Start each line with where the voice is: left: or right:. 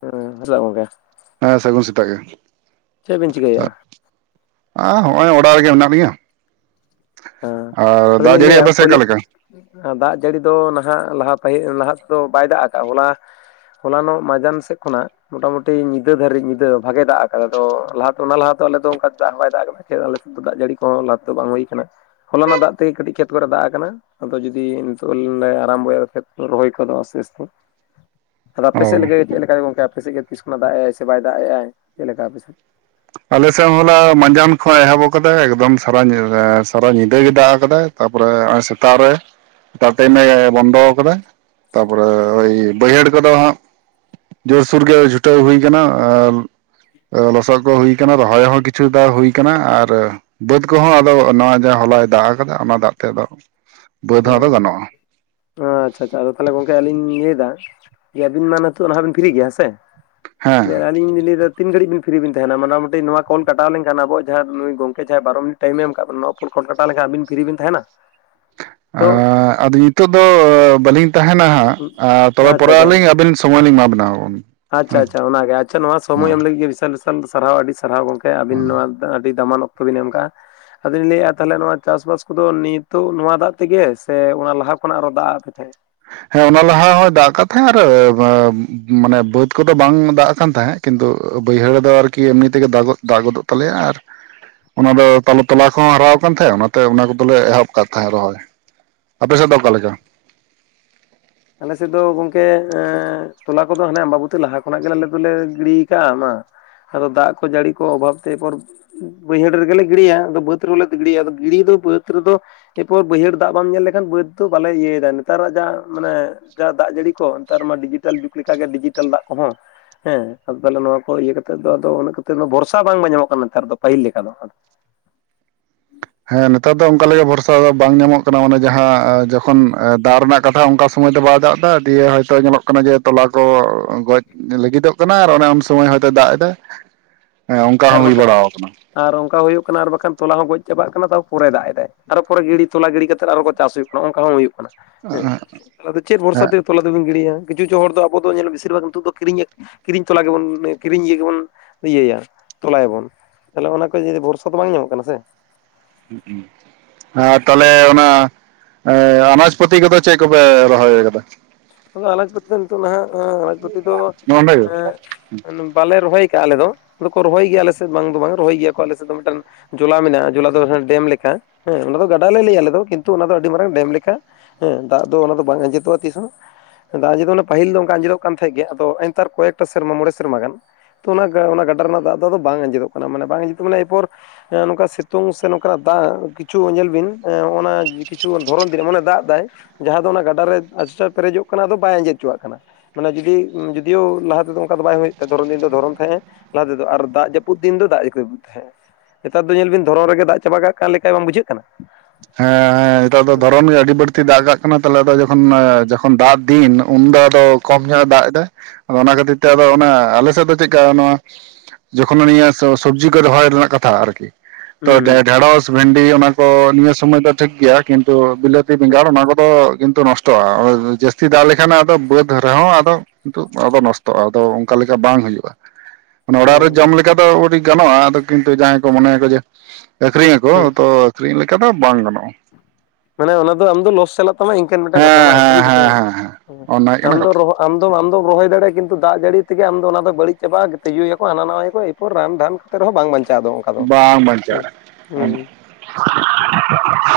left: ᱦᱮᱸ ᱦᱮᱞᱳ ᱜᱚᱝᱠᱮ
right: ᱦᱮᱸ ᱥᱟᱹᱜᱩᱱ ᱥᱮᱛᱟᱜ ᱜᱮ
left: ᱪᱮᱫ ᱵᱤᱱ ᱪᱤᱠᱟᱹᱭᱮᱫᱼᱟ
right: ᱦᱚᱸᱜᱼᱚᱭ ᱚᱲᱟᱜ ᱨᱮᱜᱮ ᱢᱮᱱᱟᱜ ᱞᱤᱧᱟᱹ
left: ᱦᱮᱸ
right: ᱟᱨ ᱫᱟᱜ
left: ᱟᱫᱚᱞᱤᱧ
right: ᱡᱟᱹᱲᱤ
left: ᱞᱟᱹᱭᱟ
right: ᱟᱯᱮ ᱥᱮᱫ
left: ᱯᱳᱭᱞᱳ
right: ᱚᱠᱟ ᱞᱮᱠᱟᱹ
left: ᱫᱟᱜ ᱡᱟᱹᱲᱤ ᱫᱚ ᱱᱟᱦᱟᱜ ᱞᱟᱦᱟ ᱛᱟᱦᱮᱸ ᱱᱟᱦᱟᱜ ᱛᱮᱫᱚ ᱵᱟᱭ ᱫᱟᱜ ᱟᱠᱟᱜᱼᱟ ᱦᱚᱞᱟᱹ ᱦᱚᱞᱟᱱᱚᱜ ᱢᱟᱡᱟᱱ ᱥᱮᱫ ᱠᱷᱚᱱᱟᱜ ᱢᱚᱴᱟᱢᱩᱴᱤ ᱧᱤᱫᱟᱹ ᱫᱷᱟᱹᱨᱤᱡ ᱧᱤᱫᱟᱹ ᱵᱷᱟᱜᱮ ᱫᱟᱜᱽ ᱟᱠᱟᱫᱟ ᱟᱫᱟ ᱞᱟᱦᱟ ᱚᱱᱟ ᱞᱟᱦᱟ ᱚᱱᱠᱟ ᱫᱟᱜᱽ ᱦᱚᱸ ᱵᱟᱭ ᱫᱟᱜᱽ ᱟᱠᱟᱫᱟ ᱮᱛ ᱟᱞᱮᱥᱮᱫ ᱫᱚ ᱫᱟᱜ ᱡᱟᱹᱲᱤ ᱠᱚᱦᱚᱸ ᱞᱟᱦᱟᱛᱮ ᱵᱟᱝ ᱦᱩᱭᱟᱱᱟ ᱦᱚᱞᱟᱱᱟ ᱫᱟᱜ ᱛᱮᱜᱮᱴᱤᱡ ᱠᱷᱮᱛ ᱠᱚᱨᱮ ᱫᱟᱜ ᱟᱠᱟᱱᱟ ᱟᱫᱚ ᱡᱩᱫᱤ ᱱᱤᱛᱚᱜ ᱟᱨᱟᱢᱵᱚᱭᱟ ᱠᱷᱮᱛ ᱠᱟ ᱨᱚᱦᱚᱭ ᱠᱚ ᱟᱥᱛᱮ ᱟᱥᱛᱮ ᱟᱫᱚ ᱟᱯᱮ
right: ᱚ
left: ᱥᱮᱫ ᱞᱮᱠᱟ ᱪᱮᱫ ᱞᱮᱠᱟ ᱜᱚᱝᱠᱮ ᱟᱯᱮ ᱥᱮᱫ ᱜᱮ ᱛᱤᱥ ᱠᱷᱚᱱᱟᱜ ᱫᱟᱜᱽ ᱮᱜᱼᱟᱭ ᱥᱮ ᱵᱟᱭ ᱫᱟᱜᱽ ᱮᱜᱼᱟᱭ ᱪᱮᱫ ᱞᱮᱠᱟ ᱟᱯᱮ ᱥᱮᱫ
right: ᱟᱞᱮ ᱥᱮᱫ ᱦᱚᱞᱟ ᱢᱟᱸᱡᱟᱱ ᱠᱷᱚᱱ ᱮᱦᱚᱵ ᱟᱠᱟᱫᱟᱭ ᱮᱠᱫᱚᱢ ᱥᱟᱨᱟ ᱮᱸ ᱥᱟᱨᱟ ᱧᱤᱫᱟᱹ ᱜᱮ ᱫᱟᱜᱽ ᱠᱟᱫᱟᱭ ᱛᱟᱯᱚᱨᱮ ᱦᱚᱜ-ᱚᱭ ᱥᱮᱛᱟᱜ ᱨᱮ ᱛᱟᱨ ᱴᱟᱭᱤᱢᱮ ᱵᱚᱱᱫᱚ ᱠᱟᱫᱟᱭ, ᱛᱟᱯᱚᱨᱮ ᱳᱭ ᱵᱟᱹᱭᱦᱟᱹᱲ ᱠᱚᱫᱚ ᱦᱟᱸᱜ ᱡᱳᱨᱥᱳᱨ ᱜᱮ ᱪᱷᱩᱴᱟᱹᱣ ᱦᱩᱭ ᱠᱟᱱᱟ ᱟᱨ ᱞᱚᱥᱚᱫ ᱠᱚ ᱦᱩᱭ [unintelligible] ᱨᱚᱦᱚᱭ ᱦᱚᱸ ᱠᱤᱪᱷᱩ ᱫᱟᱲ ᱦᱩᱭᱩ ᱠᱟᱱᱟ ᱟᱨ ᱵᱟᱹᱫᱽ ᱠᱚᱦᱚᱸ ᱟᱫᱚ ᱱᱚᱚᱭ ᱡᱮ ᱦᱚᱞᱟᱭ ᱫᱟᱜ ᱠᱟᱫᱟ ᱚᱱᱟ ᱫᱟᱜ ᱛᱮ ᱟᱫᱚ ᱵᱟᱹᱫᱽ ᱦᱚᱸ ᱟᱫᱚ
left: ᱦᱮᱸ
right: ᱜᱟᱱᱚᱜᱼᱟ
left: ᱟᱪᱪᱷᱟ ᱟᱪᱪᱷᱟ ᱟᱫᱚ ᱛᱟᱦᱚᱞᱮ ᱜᱚᱝᱠᱮ ᱟᱞᱤᱧ ᱞᱟᱹᱭ ᱫᱟ ᱟᱵᱤᱱ ᱢᱟ ᱱᱤᱛᱚᱜ ᱱᱟᱦᱟᱜ ᱵᱤᱱ ᱯᱷᱤᱨᱤ ᱜᱮᱭᱟ ᱦᱮᱸᱥᱮ
right: ᱦᱮᱸ
left: ᱟᱹᱞᱤᱧ ᱞᱤᱧ ᱞᱟᱹᱭ ᱫᱟ ᱛᱤᱱ ᱜᱷᱟᱹᱲᱤᱡ ᱵᱤᱱ ᱯᱷᱤᱨᱤ ᱵᱤᱱ ᱛᱟᱦᱮᱱᱟ ᱢᱚᱴᱟᱢᱩᱴᱤ ᱱᱚᱣᱟ ᱠᱚᱞ ᱠᱟᱴᱟᱣ ᱞᱮᱠᱷᱟᱱ ᱟᱵᱚ ᱡᱟᱦᱟᱸ ᱱᱩᱭ ᱜᱚᱝᱠᱮ ᱡᱟᱦᱟᱸᱭ ᱵᱟᱨᱚ ᱢᱤ ᱴᱟᱭᱤᱢ ᱮᱢ ᱟᱠᱟᱜ ᱵᱚᱱᱟ ᱱᱚᱣᱟ ᱯᱷᱩᱱ ᱠᱚᱞ ᱠᱟᱴᱟᱣ ᱞᱮᱠᱷᱟᱱ ᱟᱵᱤᱱ ᱯᱷᱤᱨᱤ ᱵᱤᱱ ᱛᱟᱦᱮᱱᱟᱹ
right: ᱮᱸ ᱟᱫᱚ ᱱᱤᱛᱚᱜ ᱫᱚ ᱵᱟᱹᱞᱤᱧ ᱛᱟᱦᱮᱱᱟ ᱦᱟᱸᱜ ᱟᱨ ᱛᱚᱵᱮ
left: ᱟᱪᱪᱷᱟ
right: ᱯᱚᱨᱮ ᱟᱹᱞᱤᱧ
left: ᱟᱪᱪᱷᱟ
right: ᱟᱹᱵᱤᱱ ᱥᱚᱢᱚᱭ ᱞᱤᱧ ᱮᱢᱟ ᱵᱤᱱᱟ
left: ᱟᱪᱪᱷᱟ
right: ᱦᱮᱸ
left: ᱟᱪᱪᱷᱟ ᱚᱱᱟᱜᱮ ᱟᱪᱪᱷᱟ ᱱᱚᱣᱟ ᱥᱚᱢᱚᱭ
right: ᱦᱮᱸ
left: ᱮᱢ ᱞᱟᱹᱜᱤᱫ ᱜᱮ ᱵᱤᱥᱟᱞ ᱵᱤᱥᱟᱞ ᱥᱟᱨᱦᱟᱣ ᱟᱹᱰᱤ ᱥᱟᱨᱦᱟᱣ ᱜᱚᱝᱠᱮ ᱟᱹᱵᱤᱱ
right: ᱦᱮᱸ
left: ᱱᱚᱣᱟ ᱟᱹᱰᱤ ᱫᱟᱢᱟᱱ ᱚᱠᱛᱚ ᱵᱤᱱ ᱮᱢ ᱟᱠᱟᱜᱼᱟ ᱟᱫᱚᱧ ᱞᱟᱹᱭᱮᱫᱼᱟ ᱛᱟᱦᱚᱞᱮ ᱱᱚᱣᱟ ᱪᱟᱥᱵᱟᱥ ᱠᱚᱫᱚ ᱱᱤᱛᱚᱜ ᱱᱚᱣᱟ ᱫᱟᱜ ᱛᱮᱜᱮ ᱥᱮ ᱚᱱᱟ ᱞᱟᱦᱟ ᱠᱷᱚᱱᱟᱜ ᱟᱨᱚ ᱫᱟᱜ ᱟᱫ ᱯᱮ ᱛᱟᱦᱮᱸᱫ ᱮ?
right: ᱦᱮᱸ ᱚᱱᱟ ᱞᱟᱦᱟ ᱦᱚᱭ ᱫᱟᱜ ᱟᱠᱟᱫ ᱛᱟᱦᱮᱸᱜ ᱟᱨ ᱢᱟᱱᱮ ᱵᱟᱹᱫ ᱠᱚᱫᱚ ᱵᱟᱝ ᱫᱟᱜ ᱟᱠᱟᱱ ᱛᱟᱦᱮᱸᱜ ᱠᱤᱱᱛᱩ ᱵᱟᱹᱭᱦᱟᱹᱲ ᱫᱚ ᱟᱨᱠᱤ ᱮᱢᱱᱤ ᱛᱮᱜᱮ ᱫᱟᱜ ᱫᱟᱜᱚᱫᱚᱜ ᱛᱟᱞᱮᱭᱟ ᱟᱨ ᱚᱱᱟ ᱫᱚ ᱛᱟᱞᱚ ᱛᱚᱞᱟ ᱠᱚᱦᱚᱸ ᱦᱟᱨᱟ ᱟᱠᱟᱱ ᱛᱟᱦᱮᱸ ᱚᱱᱟᱛᱮ ᱚᱱᱟ ᱠᱚᱫᱚᱞᱮ ᱮᱦᱚᱵ ᱠᱟᱫ ᱛᱟᱦᱮᱸᱜ ᱨᱚᱦᱚᱭ ᱟᱯᱮ ᱥᱮᱫ ᱫᱚ ᱚᱠᱟ ᱞᱮᱠᱟ
left: ᱟᱞᱮ ᱥᱮᱫ ᱫᱚ ᱜᱚᱝᱠᱮ ᱮᱸ ᱛᱚᱞᱟ ᱠᱚᱫᱚ ᱦᱟᱱᱮ ᱟᱢᱵᱟᱵᱩᱛᱤ ᱞᱟᱦᱟ ᱠᱷᱚᱱᱟᱜ ᱜᱮ ᱟᱞᱮ ᱫᱚᱞᱮ ᱜᱤᱲᱤ ᱟᱠᱟᱜᱼᱟ ᱢᱟ ᱟᱫᱚ ᱫᱟᱜ ᱠᱚ ᱡᱟᱹᱲᱤ ᱠᱚ ᱚᱵᱷᱟᱵ ᱛᱮ ᱮᱯᱚᱨ ᱵᱟᱹᱭᱦᱟᱹᱲ ᱨᱮᱜᱮᱞᱮ ᱜᱤᱲᱤᱭᱟ ᱟᱫᱚ ᱵᱟᱹᱫᱽ ᱨᱮᱦᱚᱸ ᱞᱮ ᱜᱤᱲᱤᱭᱟ ᱟᱫᱚ ᱜᱤᱲᱤ ᱫᱚ ᱵᱟᱹᱫᱽ ᱨᱮᱫᱚ ᱮᱨᱯᱚᱨ ᱵᱟᱹᱭᱦᱟᱹᱲ ᱫᱟᱜ ᱵᱟᱢ ᱧᱮᱞ ᱞᱮᱠᱷᱟᱱ ᱵᱟᱹᱫᱽ ᱫᱚ ᱵᱟᱞᱮ ᱤᱭᱟᱹᱭ ᱫᱟ ᱱᱮᱛᱟᱨᱟᱜ ᱡᱟ ᱢᱟᱱᱮ ᱡᱟ ᱫᱟᱜ ᱡᱟᱹᱲᱤ ᱠᱚ ᱱᱮᱛᱟᱨ ᱢᱟ ᱰᱤᱡᱤᱴᱟᱞ ᱡᱩᱜᱽ ᱞᱮᱠᱟᱜᱮ ᱰᱤᱡᱤᱴᱮᱞ ᱫᱟᱜ ᱠᱚᱦᱚᱸ ᱦᱮᱸ ᱟᱫᱚ ᱛᱟᱦᱞᱮ ᱱᱚᱣᱟ ᱠᱚ ᱤᱭᱟᱹ ᱠᱟᱛᱮ ᱫᱚ ᱩᱱᱟᱹᱜ ᱠᱟᱛᱮ ᱫᱚ ᱵᱷᱚᱨᱥᱟ ᱵᱟᱝ ᱧᱟᱢᱚᱜ ᱠᱟᱱᱟ ᱱᱮᱛᱟᱨ ᱫᱚ ᱯᱟᱹᱦᱤᱞ ᱞᱮᱠᱟ ᱫᱚ
right: ᱦᱮᱸ ᱱᱮᱛᱟᱨ ᱫᱚ ᱚᱱᱠᱟ ᱞᱮᱠᱟ ᱵᱷᱚᱨᱥᱟ ᱫᱚ ᱵᱟᱝ ᱧᱟᱢᱚᱜ ᱠᱟᱱᱟ ᱢᱟᱱᱮ ᱡᱟᱦᱟᱸ ᱡᱚᱠᱷᱚᱱ ᱮᱸ ᱫᱟᱜ ᱨᱮᱱᱟᱜ ᱠᱟᱛᱷᱟ ᱚᱱᱠᱟ ᱥᱚᱢᱚᱭ ᱛᱮ ᱵᱟᱭ ᱫᱟᱜ ᱮᱫᱟ ᱫᱤᱭᱮ ᱦᱚᱭᱛᱚ ᱧᱮᱞᱚᱜ ᱠᱟᱱᱟ ᱡᱮ ᱛᱚᱞᱟ ᱠᱚ ᱜᱚᱡ ᱞᱟᱹᱜᱤᱫᱚᱜ ᱠᱟᱱᱟ ᱟᱨ ᱚᱱᱮ ᱩᱱ ᱥᱚᱢᱚᱭ ᱦᱚᱭᱛᱳᱭ ᱫᱟᱜ ᱮᱫᱟ
left: [unintelligible]
right: ᱦᱮᱸ ᱚᱝᱠᱟ ᱦᱚᱸ
left: ᱟᱨ
right: ᱦᱩᱭ
left: ᱵᱟᱠᱷᱟᱡ
right: ᱵᱟᱲᱟᱣ ᱟᱠᱟᱱᱟ
left: ᱟᱨ ᱚᱝᱠᱟ ᱦᱩᱭᱩᱜ ᱠᱟᱱᱟ ᱟᱨ ᱵᱟᱠᱷᱟᱱ ᱛᱚᱞᱟ ᱦᱚᱸ ᱜᱚᱡ ᱪᱟᱵᱟᱜ ᱠᱟᱱᱟ ᱛᱟᱨ ᱯᱚᱨᱮ ᱫᱟᱜ ᱮᱫᱟᱭ, ᱟᱨᱚ ᱯᱚᱨᱮ ᱜᱤᱲᱤ ᱛᱚᱞᱟ ᱜᱤᱲᱤ ᱠᱟᱛᱮ ᱟᱨᱚᱸ ᱠᱚ ᱪᱟᱥ ᱦᱩᱭᱩᱜ ᱠᱟ ᱦᱚᱸᱜ-ᱚᱝᱠᱟ ᱦᱚᱸ ᱦᱩᱭᱩᱜ ᱠᱟᱱᱟ ᱦᱮᱸ ᱛᱟᱦᱞᱮ ᱟᱫᱚ ᱪᱮᱫ ᱵᱷᱚᱨᱥᱟ
right: ᱦᱮᱸ
left: ᱛᱮ ᱛᱚᱞᱟ ᱫᱚᱵᱤᱱ ᱜᱤᱲᱤᱭᱟ, ᱠᱤᱪᱷᱩ ᱠᱤᱪᱷᱩ ᱦᱚᱲ ᱫᱚ ᱟᱵᱚ ᱫᱚ ᱧᱮᱞ ᱵᱤᱥᱤᱨ ᱵᱷᱟᱜ ᱱᱤᱛᱚᱜ ᱫᱚ ᱠᱤᱨᱤᱧ‌ ᱟᱠ ᱠᱤᱨᱤᱧ ᱛᱚᱞᱟ ᱜᱮᱵᱚᱱ ᱢᱟᱱᱮ ᱠᱤᱨᱤᱧ ᱤᱭᱟᱹ ᱜᱮᱵᱚᱱ ᱤᱭᱟᱹᱭᱟ ᱛᱚᱞᱟᱭᱟᱵᱚᱱ, ᱛᱟᱦᱞᱦᱮ ᱚᱱᱟ ᱠᱚ ᱡᱤ ᱵᱷᱚᱨᱥᱟ ᱫᱚ ᱵᱟᱝ ᱧᱟᱢᱚᱜ ᱠᱟᱱᱟ ᱥᱮ
right: ᱦᱩᱸᱜ-ᱩᱸ ᱟᱨ ᱛᱟᱦᱞᱮ ᱚᱱᱟ ᱟᱱᱟᱡ ᱯᱟᱹᱛᱤ ᱠᱚᱫᱚ ᱪᱮᱫ ᱠᱚᱯᱮ ᱨᱚᱦᱚᱭ ᱠᱟᱫᱟ
left: ᱟᱫᱚ ᱟᱞᱮ ᱠᱚᱨᱮ ᱫᱚ ᱱᱤᱛᱚᱜ ᱱᱟᱦᱟᱜ ᱟᱱᱟᱡ ᱯᱟᱹᱛᱤ ᱫᱚ
right: ᱱᱚᱰᱮ ᱜᱮ
left: ᱮᱸᱜ ᱢᱟᱱᱮ ᱵᱟᱞᱮ ᱨᱚᱦᱚᱭ ᱟᱠᱟᱜᱼᱟ ᱟᱞᱮ ᱫᱚ, ᱟᱫᱚ ᱠᱚ ᱨᱚᱦᱚᱭ ᱜᱮᱭᱟ ᱟᱞᱮ ᱥᱮᱫ ᱵᱟᱝ ᱫᱚ ᱵᱟᱝ ᱨᱚᱦᱚᱭ ᱜᱮᱭᱟᱠᱚ ᱟᱞᱮ ᱥᱮᱫ ᱫᱚ ᱢᱤᱫᱴᱟᱱ ᱡᱚᱞᱟ ᱢᱮᱱᱟᱜᱼᱟ ᱡᱚᱞᱟ ᱫᱚ ᱦᱮᱸ ᱰᱮᱢ ᱞᱮᱠᱟ ᱦᱮᱸ, ᱚᱱᱟ ᱫᱚ ᱜᱟᱰᱟ ᱞᱮ ᱞᱟᱹᱭᱟ ᱟᱞᱮ ᱫᱚ ᱠᱤᱱᱛᱩ ᱚᱱᱟ ᱫᱚ ᱟᱹᱰᱤ ᱢᱟᱨᱟᱝ ᱰᱮᱢ ᱞᱮᱠᱟ ᱦᱮᱸ ᱫᱟᱜ ᱫᱚ ᱚᱱᱟ ᱫᱚ ᱵᱟᱝ ᱟᱸᱡᱮᱫᱚᱜᱼᱟ ᱛᱤᱥ ᱦᱚᱸ ᱫᱟᱜ ᱟᱸᱡᱮᱫ ᱫᱚ ᱢᱟᱱᱮ ᱯᱟᱹᱤᱞ ᱫᱚ ᱚᱱᱠᱟ ᱟᱸᱡᱮᱫᱚᱜ ᱠᱟᱱ ᱛᱟᱦᱮᱸᱜ ᱜᱮ ᱟᱫᱚ ᱱᱮᱜ-ᱮᱱᱛᱟᱨ ᱠᱚᱭᱮᱠᱴᱟ ᱥᱮᱨᱢᱟ ᱢᱚᱬᱮ ᱥᱮᱨᱢᱟ ᱜᱟᱱ ᱛᱚ ᱚᱱᱟ ᱚᱱᱟ ᱜᱟᱰᱟ ᱨᱮᱱᱟᱜ ᱫᱟᱜ ᱫᱚ ᱟᱫᱚ ᱵᱟᱝ ᱟᱸᱡᱮᱫᱚᱜ ᱠᱟᱱᱟ ᱢᱟᱱᱮ ᱵᱟᱝ ᱟᱸᱡᱮᱫᱚᱜ ᱢᱟᱱᱮ ᱮᱯᱚᱨ ᱦᱮᱸ ᱱᱚᱝᱠᱟ ᱥᱤᱛᱩᱝ ᱥᱮ ᱱᱚᱝᱠᱟᱱᱟᱜ ᱫᱟᱜ ᱠᱤᱪᱷᱩ ᱧᱮᱞ ᱵᱤᱱ ᱦᱮᱸ ᱱᱚᱜ-ᱚᱱᱟ ᱠᱤᱪᱷᱩ ᱫᱷᱚᱨᱚᱱ ᱫᱤᱱ ᱮᱢᱚᱱᱮ ᱫᱟᱜ ᱫᱟᱭ ᱡᱟᱦᱟᱸ ᱫᱚ ᱚᱱᱟ ᱜᱟᱰᱟᱨ ᱨᱮ ᱟᱹᱰᱤ ᱪᱟᱬ ᱯᱮᱨᱮᱡᱚᱜ ᱠᱟᱱᱟ ᱟᱫᱚ ᱵᱟᱭ ᱟᱸᱡᱮᱫ ᱦᱚᱪᱚᱣᱟᱜ ᱠᱟᱱᱟ ᱢᱟᱱᱮ ᱡᱩᱫᱤ ᱡᱩᱫᱤᱭᱳᱣ ᱞᱟᱦᱟ ᱛᱮᱫᱚ ᱚᱝᱠᱟ ᱫᱚ ᱵᱟᱝ ᱦᱩᱭᱩᱜ ᱛᱟᱦᱮᱸᱫ ᱫᱷᱚᱨᱚᱱ ᱫᱤᱱ ᱫᱚ ᱫᱷᱚᱨᱚᱱ ᱛᱟᱦᱮᱸᱫ ᱮ ᱞᱟᱦᱟ ᱛᱮᱫᱚ ᱟᱨ ᱫᱟᱜ ᱡᱟᱹᱯᱩᱫ ᱫᱤᱱ ᱫᱚ ᱫᱟᱜ ᱡᱟᱹᱯᱩᱫ ᱛᱟᱦᱮᱸᱫ ᱮ ᱱᱮᱛᱟᱨ ᱫᱚ ᱧᱮᱞ ᱵᱤᱱ ᱫᱷᱚᱨᱚᱱ ᱨᱮᱜᱮ ᱫᱟᱜ ᱪᱟᱵᱟ ᱠᱟᱜ ᱠᱟᱱ ᱞᱮᱠᱟᱭ ᱵᱟᱝ ᱵᱩᱡᱷᱟᱹᱜ ᱠᱟᱱᱟ
right: ᱦᱮᱸ ᱦᱮᱸ ᱱᱮᱛᱟᱨ ᱫᱚ
left: ᱦᱩᱸ
right: ᱫᱷᱚᱨᱚᱱ ᱜᱮ ᱟᱹᱰᱤ ᱵᱟᱹᱲᱛᱤ ᱫᱟᱜ ᱠᱟᱜ ᱠᱱᱟᱟ ᱠᱟᱱᱟ ᱛᱟᱦᱞᱮ ᱟᱫᱚ ᱡᱚᱠᱷᱚᱱ ᱡᱚᱠᱷᱚᱱ ᱫᱟᱜ ᱫᱤᱱ ᱩᱱᱫᱚ ᱟᱫᱚ ᱠᱚᱢ ᱧᱚᱜᱼᱮ ᱫᱟᱜ ᱛᱮ ᱟᱫᱚ ᱚᱱᱟ ᱠᱷᱟᱹᱛᱤᱨ ᱛᱮ ᱟᱫᱚ ᱚᱱᱟ ᱟᱞᱮ ᱥᱮᱫ ᱫᱚ ᱪᱮᱫᱠᱟ ᱱᱚᱣᱟ ᱡᱚᱠᱷᱚᱱ ᱩᱱᱤᱭᱟᱜ ᱥᱚ ᱥᱚᱵᱡᱤ ᱠᱚ ᱨᱚᱦᱚᱭ ᱨᱮᱱᱟᱜ ᱠᱟᱛᱷᱟ ᱟᱨᱠᱤ ᱛᱚ
left: ᱦᱩᱸ
right: ᱰᱷᱮ ᱰᱷᱮᱬᱚᱥ ᱵᱷᱮᱱᱰᱤ ᱚᱱᱟ ᱠᱚ ᱱᱤᱭᱟᱹ ᱥᱩᱚᱢᱚᱭ ᱫᱚ ᱴᱷᱤᱠ ᱜᱮᱭᱟ ᱠᱤᱱᱛᱩ ᱵᱤᱞᱟᱹᱛᱤ
left: ᱦᱩᱸ ᱦᱩᱸ
right: ᱵᱮᱸᱜᱟᱲ ᱚᱱᱟ ᱠᱚᱫᱚ ᱠᱤᱱᱛᱩ ᱱᱚᱥᱴ ᱴᱚᱜᱼᱟ ᱡᱟᱹᱥᱛᱤ ᱫᱟᱜ ᱞᱮᱠᱷᱟᱱ ᱟᱫᱚ ᱵᱟᱹᱫ ᱨᱮᱦᱚᱸ ᱟᱫᱚ ᱠᱤᱱᱛᱩ ᱱᱚᱣᱟ ᱫᱚ ᱱᱚᱥᱴᱚᱜᱼᱟ ᱟᱫᱚ ᱚᱝᱠᱟ ᱞᱮᱠᱟ ᱵᱟᱝ ᱦᱩᱭᱩᱜᱼᱟ ᱢᱟᱱᱮ ᱚᱲᱟᱜ ᱨᱮ
left: ᱦᱳᱭ
right: ᱡᱚᱢ ᱞᱮᱠᱟ ᱫᱚ ᱟᱹᱰᱤ ᱜᱟᱱᱚᱜᱼᱟ ᱟᱫᱚ ᱠᱤᱱᱛᱩ ᱡᱟᱦᱟᱸᱭ ᱠᱚ ᱢᱚᱱᱮᱭᱟ ᱠᱚ ᱡᱮ ᱟᱹᱠᱷᱨᱤᱧᱟᱠᱚ
left: ᱦᱩᱸ
right: ᱛᱚ ᱟᱹᱠᱷᱨᱤᱧ ᱞᱮᱠᱟ ᱫᱚ ᱵᱟᱝ ᱜᱟᱱᱚᱜᱼᱟ
left: ᱢᱟᱱᱮ ᱚᱱᱟ ᱫᱚ ᱟᱢ ᱫᱚ ᱞᱚᱥ ᱪᱟᱞᱟᱜ ᱛᱟᱢᱟ ᱤᱝᱠᱟᱹᱱ ᱢᱤᱫᱴᱟᱝ ᱠᱟᱛᱷᱟ
right: ᱦᱮᱸ
left: ᱵᱟᱝ
right: ᱦᱮᱸ ᱦᱮᱸ ᱦᱮᱸ ᱦᱮᱸ ᱚᱱᱟ
left: [unintelligible]
right: ᱦᱩᱭᱩᱜ ᱠᱟᱱᱟ
left: ᱟᱢ ᱫᱚ
right: ᱠᱟᱛᱷᱟ
left: ᱨᱚᱦᱚ ᱟᱢ ᱫᱚ ᱟᱢ ᱫᱚᱢ ᱨᱚᱦᱚᱭ ᱫᱟᱲᱮᱭᱟᱜᱼᱟ ᱠᱤᱱᱛᱩ ᱫᱟᱜ ᱡᱟᱹᱲᱤ ᱛᱮᱜᱮ ᱟᱢ ᱫᱚ ᱚᱱᱟ ᱫᱚ ᱵᱟᱹᱲᱤᱡ ᱪᱟᱵᱟᱜᱼᱟ ᱛᱤᱡᱩ ᱭᱟᱠᱚ ᱦᱟᱱᱟ ᱱᱟᱣᱟ ᱭᱟᱠᱚ ᱨᱟᱱ ᱫᱷᱟᱱ ᱠᱚᱛᱮ ᱨᱮᱦᱚᱸ ᱵᱟᱝ ᱵᱟᱧᱪᱟᱣ ᱫᱚ ᱱᱚᱝᱠᱟ
right: ᱵᱟᱝ ᱵᱟᱧᱪᱟᱜ-ᱟ, ᱚᱱ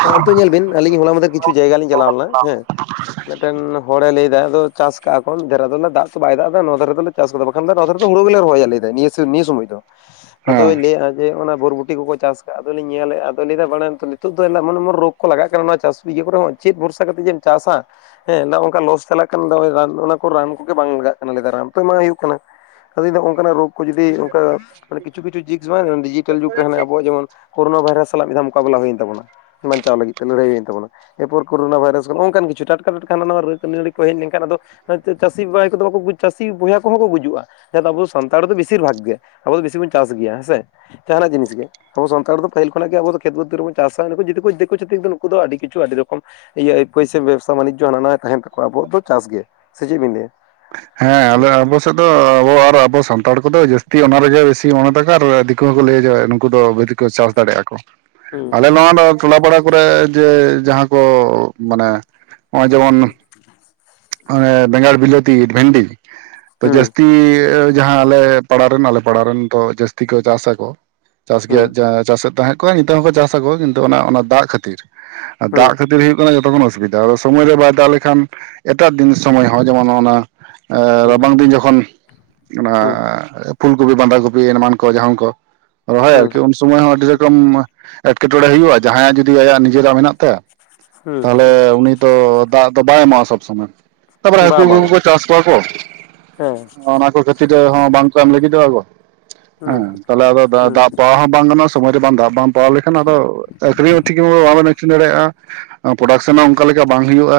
left: ᱦᱮᱸ ᱚᱱᱛᱮ ᱧᱮᱞ ᱵᱤᱱ ᱟᱧ ᱦᱚᱞᱟ ᱢᱟᱫᱷᱮᱨ ᱠᱤᱪᱷᱩ ᱡᱟᱭᱜᱟ ᱞᱤᱧ ᱪᱞᱟᱣ ᱞᱮᱱᱟ ᱦᱮᱸ ᱢᱤᱫᱴᱮᱱ ᱦᱚᱲᱮ ᱞᱟᱹᱭ ᱮᱫᱟ ᱟᱫᱚ ᱪᱟᱥ ᱠᱟᱜᱼᱟ ᱠᱚ ᱢᱤᱫ ᱫᱷᱟᱨᱮ ᱫᱚᱮ ᱫᱟᱜ ᱫᱚ ᱵᱟᱭ ᱫᱟᱜ ᱮᱫᱟ ᱱᱚᱣᱟ ᱫᱷᱟᱨᱮ ᱫᱚ ᱞᱮ ᱪᱟᱥ ᱠᱟᱫᱟ ᱵᱟᱠᱷᱟᱱ ᱦᱩᱲᱩ ᱜᱮᱞᱮ ᱨᱚᱦᱚᱭ-ᱟ ᱱᱤᱭᱟᱹ‌ᱥᱤ ᱱᱤᱭᱟᱹ ᱥᱚᱢᱚᱭ ᱫᱚ ᱟᱫᱚᱭ ᱞᱟᱹᱭᱮᱜᱼᱟ ᱡᱮ ᱚᱱᱟ ᱵᱚᱨᱵᱩᱴᱤ ᱠᱚᱠᱚ ᱪᱟᱥ ᱠᱫᱼᱟ ᱟᱫᱚ ᱞᱤᱧ ᱧᱮᱞᱮᱫᱼᱟ ᱟᱫᱚᱭ ᱞᱟᱹᱭ ᱮᱫᱟ ᱵᱟᱲᱟᱭ ᱟᱢ ᱛᱚ ᱱᱤᱛᱚᱜ ᱫᱚ ᱟᱫᱚ ᱮᱢᱚᱱ ᱮᱢᱚᱱ ᱨᱳᱜᱽ ᱠᱚ ᱞᱟᱜ ᱠᱟᱱᱟ ᱱᱚᱣᱟ ᱪᱟᱥ ᱤᱭᱟᱹ ᱠᱚᱨᱮ ᱦᱚᱸ ᱪᱮᱫ ᱵᱷᱚᱨᱥᱟ ᱠᱟᱛᱮᱫ ᱡᱮᱢ ᱪᱟᱥᱟ ᱦᱮᱸ ᱱᱚᱣᱟ ᱚᱱᱠᱟ ᱞᱚᱥ ᱪᱟᱞᱟᱜ ᱠᱟᱱᱟ ᱚᱱᱟ ᱠᱚ ᱨᱟᱱ ᱠᱚᱜᱮ ᱵᱟᱝ ᱞᱟᱜᱟᱜ ᱠᱟᱱᱟ ᱞᱮᱫᱟᱭ ᱨᱟᱱ ᱛᱚ ᱮᱢ ᱦᱩᱭᱩᱜ ᱠᱟᱱᱟ ᱟᱵᱤᱱ ᱫᱚ ᱚᱱᱠᱟᱱᱟ ᱨᱩᱯ ᱠᱚ ᱡᱩᱫᱤ ᱚᱱᱠᱟ ᱢᱟᱱᱮ ᱠᱤᱪᱷᱩ ᱠᱤᱪᱷᱩ ᱡᱤᱣ ᱰᱤᱡᱤᱴᱮᱞ ᱡᱩᱜ ᱨᱮ ᱦᱟᱱᱮ ᱟᱵᱚ ᱡᱮᱢᱚᱱ ᱠᱳᱨᱳᱱᱟ ᱵᱷᱟᱭᱨᱥ ᱥᱟᱞᱟᱜ ᱢᱤᱫ ᱫᱷᱣ ᱢᱚᱠᱟᱵᱞᱟ ᱦᱩᱭᱮᱱ ᱛᱟᱵᱚᱱᱟ ᱾ ᱵᱟᱧᱪᱟᱣ ᱞᱟᱹᱜᱤᱫ ᱛᱮ ᱞᱟᱹᱨᱦᱟᱹᱭ ᱦᱩᱭᱮᱱ ᱛᱟᱵᱚᱱᱟ ᱮᱨ ᱯᱚᱨ ᱠᱚᱨᱳᱱᱟ ᱵᱷᱟᱭᱨᱟᱥ ᱱᱚᱝᱠᱟᱱ ᱠᱤᱪᱩ ᱴᱟᱴᱠᱟ ᱴᱟᱴᱠᱟ ᱦᱟᱱᱟ ᱱᱚᱣᱟ ᱨᱳᱜᱽ ᱟᱹᱱᱟᱹᱲᱤ ᱠᱚ ᱦᱮᱡ ᱞᱮᱠᱷᱟᱱ ᱟᱫᱚ ᱪᱟᱹᱥᱤ ᱵᱷᱟᱭ ᱠᱚ ᱫᱚ ᱵᱟᱠᱚ ᱪᱟᱹᱥᱤ ᱵᱚᱭᱦᱟ ᱠᱚᱦᱚᱸ ᱠᱚ ᱜᱩᱡᱩᱜᱼᱟ ᱾ ᱦᱮ ᱟᱵᱚ ᱥᱟᱱᱛᱟᱲ ᱫᱚ ᱵᱮᱥᱤᱨ ᱵᱷᱟᱜᱽ ᱜᱮ ᱟᱵᱚ ᱫᱚ ᱵᱮᱥᱤ ᱵᱚᱱ ᱪᱟᱥ ᱜᱮᱭᱟ ᱦᱮᱸ ᱥᱮ ᱡᱟᱦᱟᱱᱟᱜ ᱡᱤᱱᱤᱥ ᱜᱮ ᱟᱵᱚ ᱥᱟᱱᱛᱟᱲ ᱫᱚ ᱯᱟᱹᱤᱞ ᱠᱷᱱᱟᱜ ᱜᱮ ᱟᱵᱚ ᱫᱚ ᱠᱷᱮᱛ ᱵᱟᱹᱫ ᱨᱮᱵᱚᱱ ᱪᱟᱥᱟ ᱫᱤᱠᱩ ᱪᱷᱟᱛᱤᱠ ᱫᱚ ᱱᱩᱠᱩ ᱫᱚ ᱟᱹᱰᱤ ᱠᱤᱪᱷ ᱟᱹᱰᱤ ᱨᱚᱠᱚᱢ ᱤᱭᱟᱹ ᱮᱠᱳᱭᱥᱤ ᱵᱮᱵᱽᱥᱟ ᱵᱟᱱᱤᱡᱚ ᱦᱟᱱᱟ ᱱᱟᱣᱟ ᱛᱟᱦᱮᱱ ᱛᱟᱠᱚᱣᱟ ᱟᱵᱚᱣᱟᱜ ᱫᱚ ᱪᱟᱥ ᱜᱮ ᱥᱮ ᱪᱮᱫ ᱵᱤᱱ ᱞᱟᱹᱭ -ᱟ ᱾
right: ᱦᱮᱸ ᱟᱞᱮ ᱟᱵᱚ ᱥᱮᱫ ᱫᱚ ᱟᱵᱚ ᱟᱨ ᱟᱵᱚ ᱥᱟᱱᱛᱟᱲ ᱠᱚ ᱫᱚ ᱡᱟᱹᱥᱛᱤ ᱚᱱᱟ ᱨᱮᱜᱮ ᱵᱮᱥᱤ ᱢᱚᱱᱮ ᱛᱟᱠᱚ ᱟᱨ ᱫᱤᱠᱩ ᱦᱚᱸ ᱠᱚ ᱞᱟᱹᱭ ᱡᱮ ᱱᱩᱠᱩ ᱫᱚ ᱵᱷᱮᱥᱤ ᱠᱚ ᱪᱟᱥ ᱫᱟᱲᱮᱭᱟᱜᱼᱟ ᱠᱚ
left: ᱦᱩᱸ
right: ᱟᱞᱮ ᱱᱚᱣᱟ ᱴᱚᱞᱟ ᱯᱟᱲᱟ ᱠᱚᱨᱮ ᱡᱮ ᱡᱟᱦᱟᱸ ᱠᱚ ᱢᱟᱱᱮ ᱱᱚᱜᱼᱚᱭ ᱡᱮᱢᱚᱱ
left: ᱦᱩ [unintelligible]
right: ᱵᱮᱜᱟᱲ ᱵᱤᱞᱟᱹᱛᱤ ᱵᱷᱮᱱᱰᱤ ᱛ
left: ᱦᱩᱸ
right: ᱡᱟᱹᱥᱛᱤ ᱡᱟᱦᱟᱸ ᱟᱞᱮ ᱯᱟᱲᱟᱮᱱ ᱟᱞᱮ ᱯᱟᱲᱟ ᱨᱮᱱ ᱫᱚ ᱡᱟᱹᱥᱛᱤ ᱠᱚ ᱪᱟᱥ ᱟᱠᱚ ᱪᱟᱥ
left: ᱦᱩᱸ
right: ᱜᱮᱭᱟ ᱪᱟᱥᱮᱫ ᱛᱟᱦᱮᱸᱫ ᱱᱤᱛᱚᱜ ᱦᱚᱸᱠᱚ ᱪᱟᱥ ᱟᱠᱚ ᱠᱤᱱᱛᱩ ᱚᱱᱟ ᱫᱟᱜ ᱠᱷᱟᱹᱛᱤᱨ
left: ᱦᱩᱸ
right: ᱫᱟᱜ ᱠᱷᱟᱹᱛᱤᱨ ᱦᱩᱭᱩᱜ ᱠᱟᱱᱟ ᱡᱚᱛᱚ ᱠᱷᱚᱱ ᱚᱥᱩᱵᱤᱫᱷᱟ ᱥᱚᱢᱚᱭ ᱨᱮ ᱵᱟᱭ ᱫᱟᱣ ᱞᱮᱠᱷᱟᱱ ᱮᱴᱟᱜ ᱫᱤᱱ ᱥᱚᱢᱚᱭ ᱦᱚᱸ ᱡᱮᱢᱚᱱ ᱚᱱᱟ
left: ᱦᱩᱸ
right: ᱨᱟᱵᱟᱝ ᱫᱤᱱ ᱡᱚᱠᱷᱚᱱ ᱚᱱᱟ
left: ᱦᱩᱸ
right: ᱯᱷᱩᱞ ᱠᱚᱯᱤ ᱵᱟᱸᱫᱷᱟ ᱠᱚᱯᱤ ᱮᱢᱟᱱ ᱠᱚ ᱡᱟᱦᱟᱱ ᱠᱚ ᱨᱚᱦᱚᱭ
left: ᱦᱩᱸ
right: ᱟᱨᱠᱤ ᱩᱱ ᱥᱚᱢᱚᱭ ᱦᱚᱸ ᱟᱹᱰᱤ ᱨᱚᱠᱚᱢ ᱮᱴᱠᱮᱴᱚᱬᱮ ᱦᱩᱭᱩᱜᱼᱟ ᱡᱟᱦᱟᱸᱭᱟᱜ ᱡᱩᱫᱤ ᱟᱭᱟᱜ ᱱᱤᱡᱮᱨᱟᱜ ᱢᱮᱱᱟᱜ ᱛᱟᱭᱟ ᱛᱟᱦᱚᱞᱮ ᱩᱱᱤ ᱫᱚ ᱫᱟᱜ ᱫᱚ ᱵᱟᱭ ᱮᱢᱟᱜᱼᱟ ᱥᱚᱵ ᱥᱚᱢᱚᱭ ᱛᱟᱯᱚᱨᱮ
left: ᱦᱩᱸ
right: ᱦᱟᱹᱠᱩ
left: ᱵᱟᱝ ᱵᱟᱝ
right: ᱢᱟᱠᱩ ᱠᱚ
left: ᱵᱟᱝ
right: ᱪᱟᱥ ᱠᱚᱣᱟ ᱠᱚ
left: ᱦᱮᱸ
right: ᱚᱱᱟ ᱠᱚ ᱠᱟᱴᱤᱡ [inaudible] ᱦᱚᱸ ᱵᱟᱝᱠᱚ ᱮᱢ ᱞᱟᱹᱜᱤᱫᱚᱜᱼᱟ
left: ᱦᱩᱸ
right: ᱦᱮᱸ ᱛᱟᱦᱚᱞᱮ ᱟᱫᱚ
left: ᱦᱩᱸ
right: ᱫᱟᱜ ᱯᱚᱦᱟ ᱦᱚᱸ ᱵᱟᱝ ᱜᱟᱱᱚᱜᱼᱟ ᱥᱚᱢᱚᱭ ᱨᱮ ᱵᱟᱝ ᱫᱟᱜ ᱵᱟᱢ ᱯᱟᱲᱟᱣ ᱞᱮᱠᱷᱟᱱ ᱟᱫᱚ ᱟᱹᱠᱷᱨᱤᱧ ᱦᱚᱸ ᱴᱷᱤᱠ ᱢᱚᱛᱚ ᱵᱟᱵᱮᱱ ᱟᱹᱠᱷᱨᱤᱧ ᱫᱟᱲᱮᱭᱟᱜᱼᱟ ᱾ ᱯᱨᱚᱰᱟᱠᱥᱚᱱ
left: ᱦᱩᱸ
right: ᱦᱚᱸ ᱚᱱᱠᱟ ᱞᱮᱠᱟ ᱵᱟᱝ ᱦᱩᱭᱩᱜᱼᱟ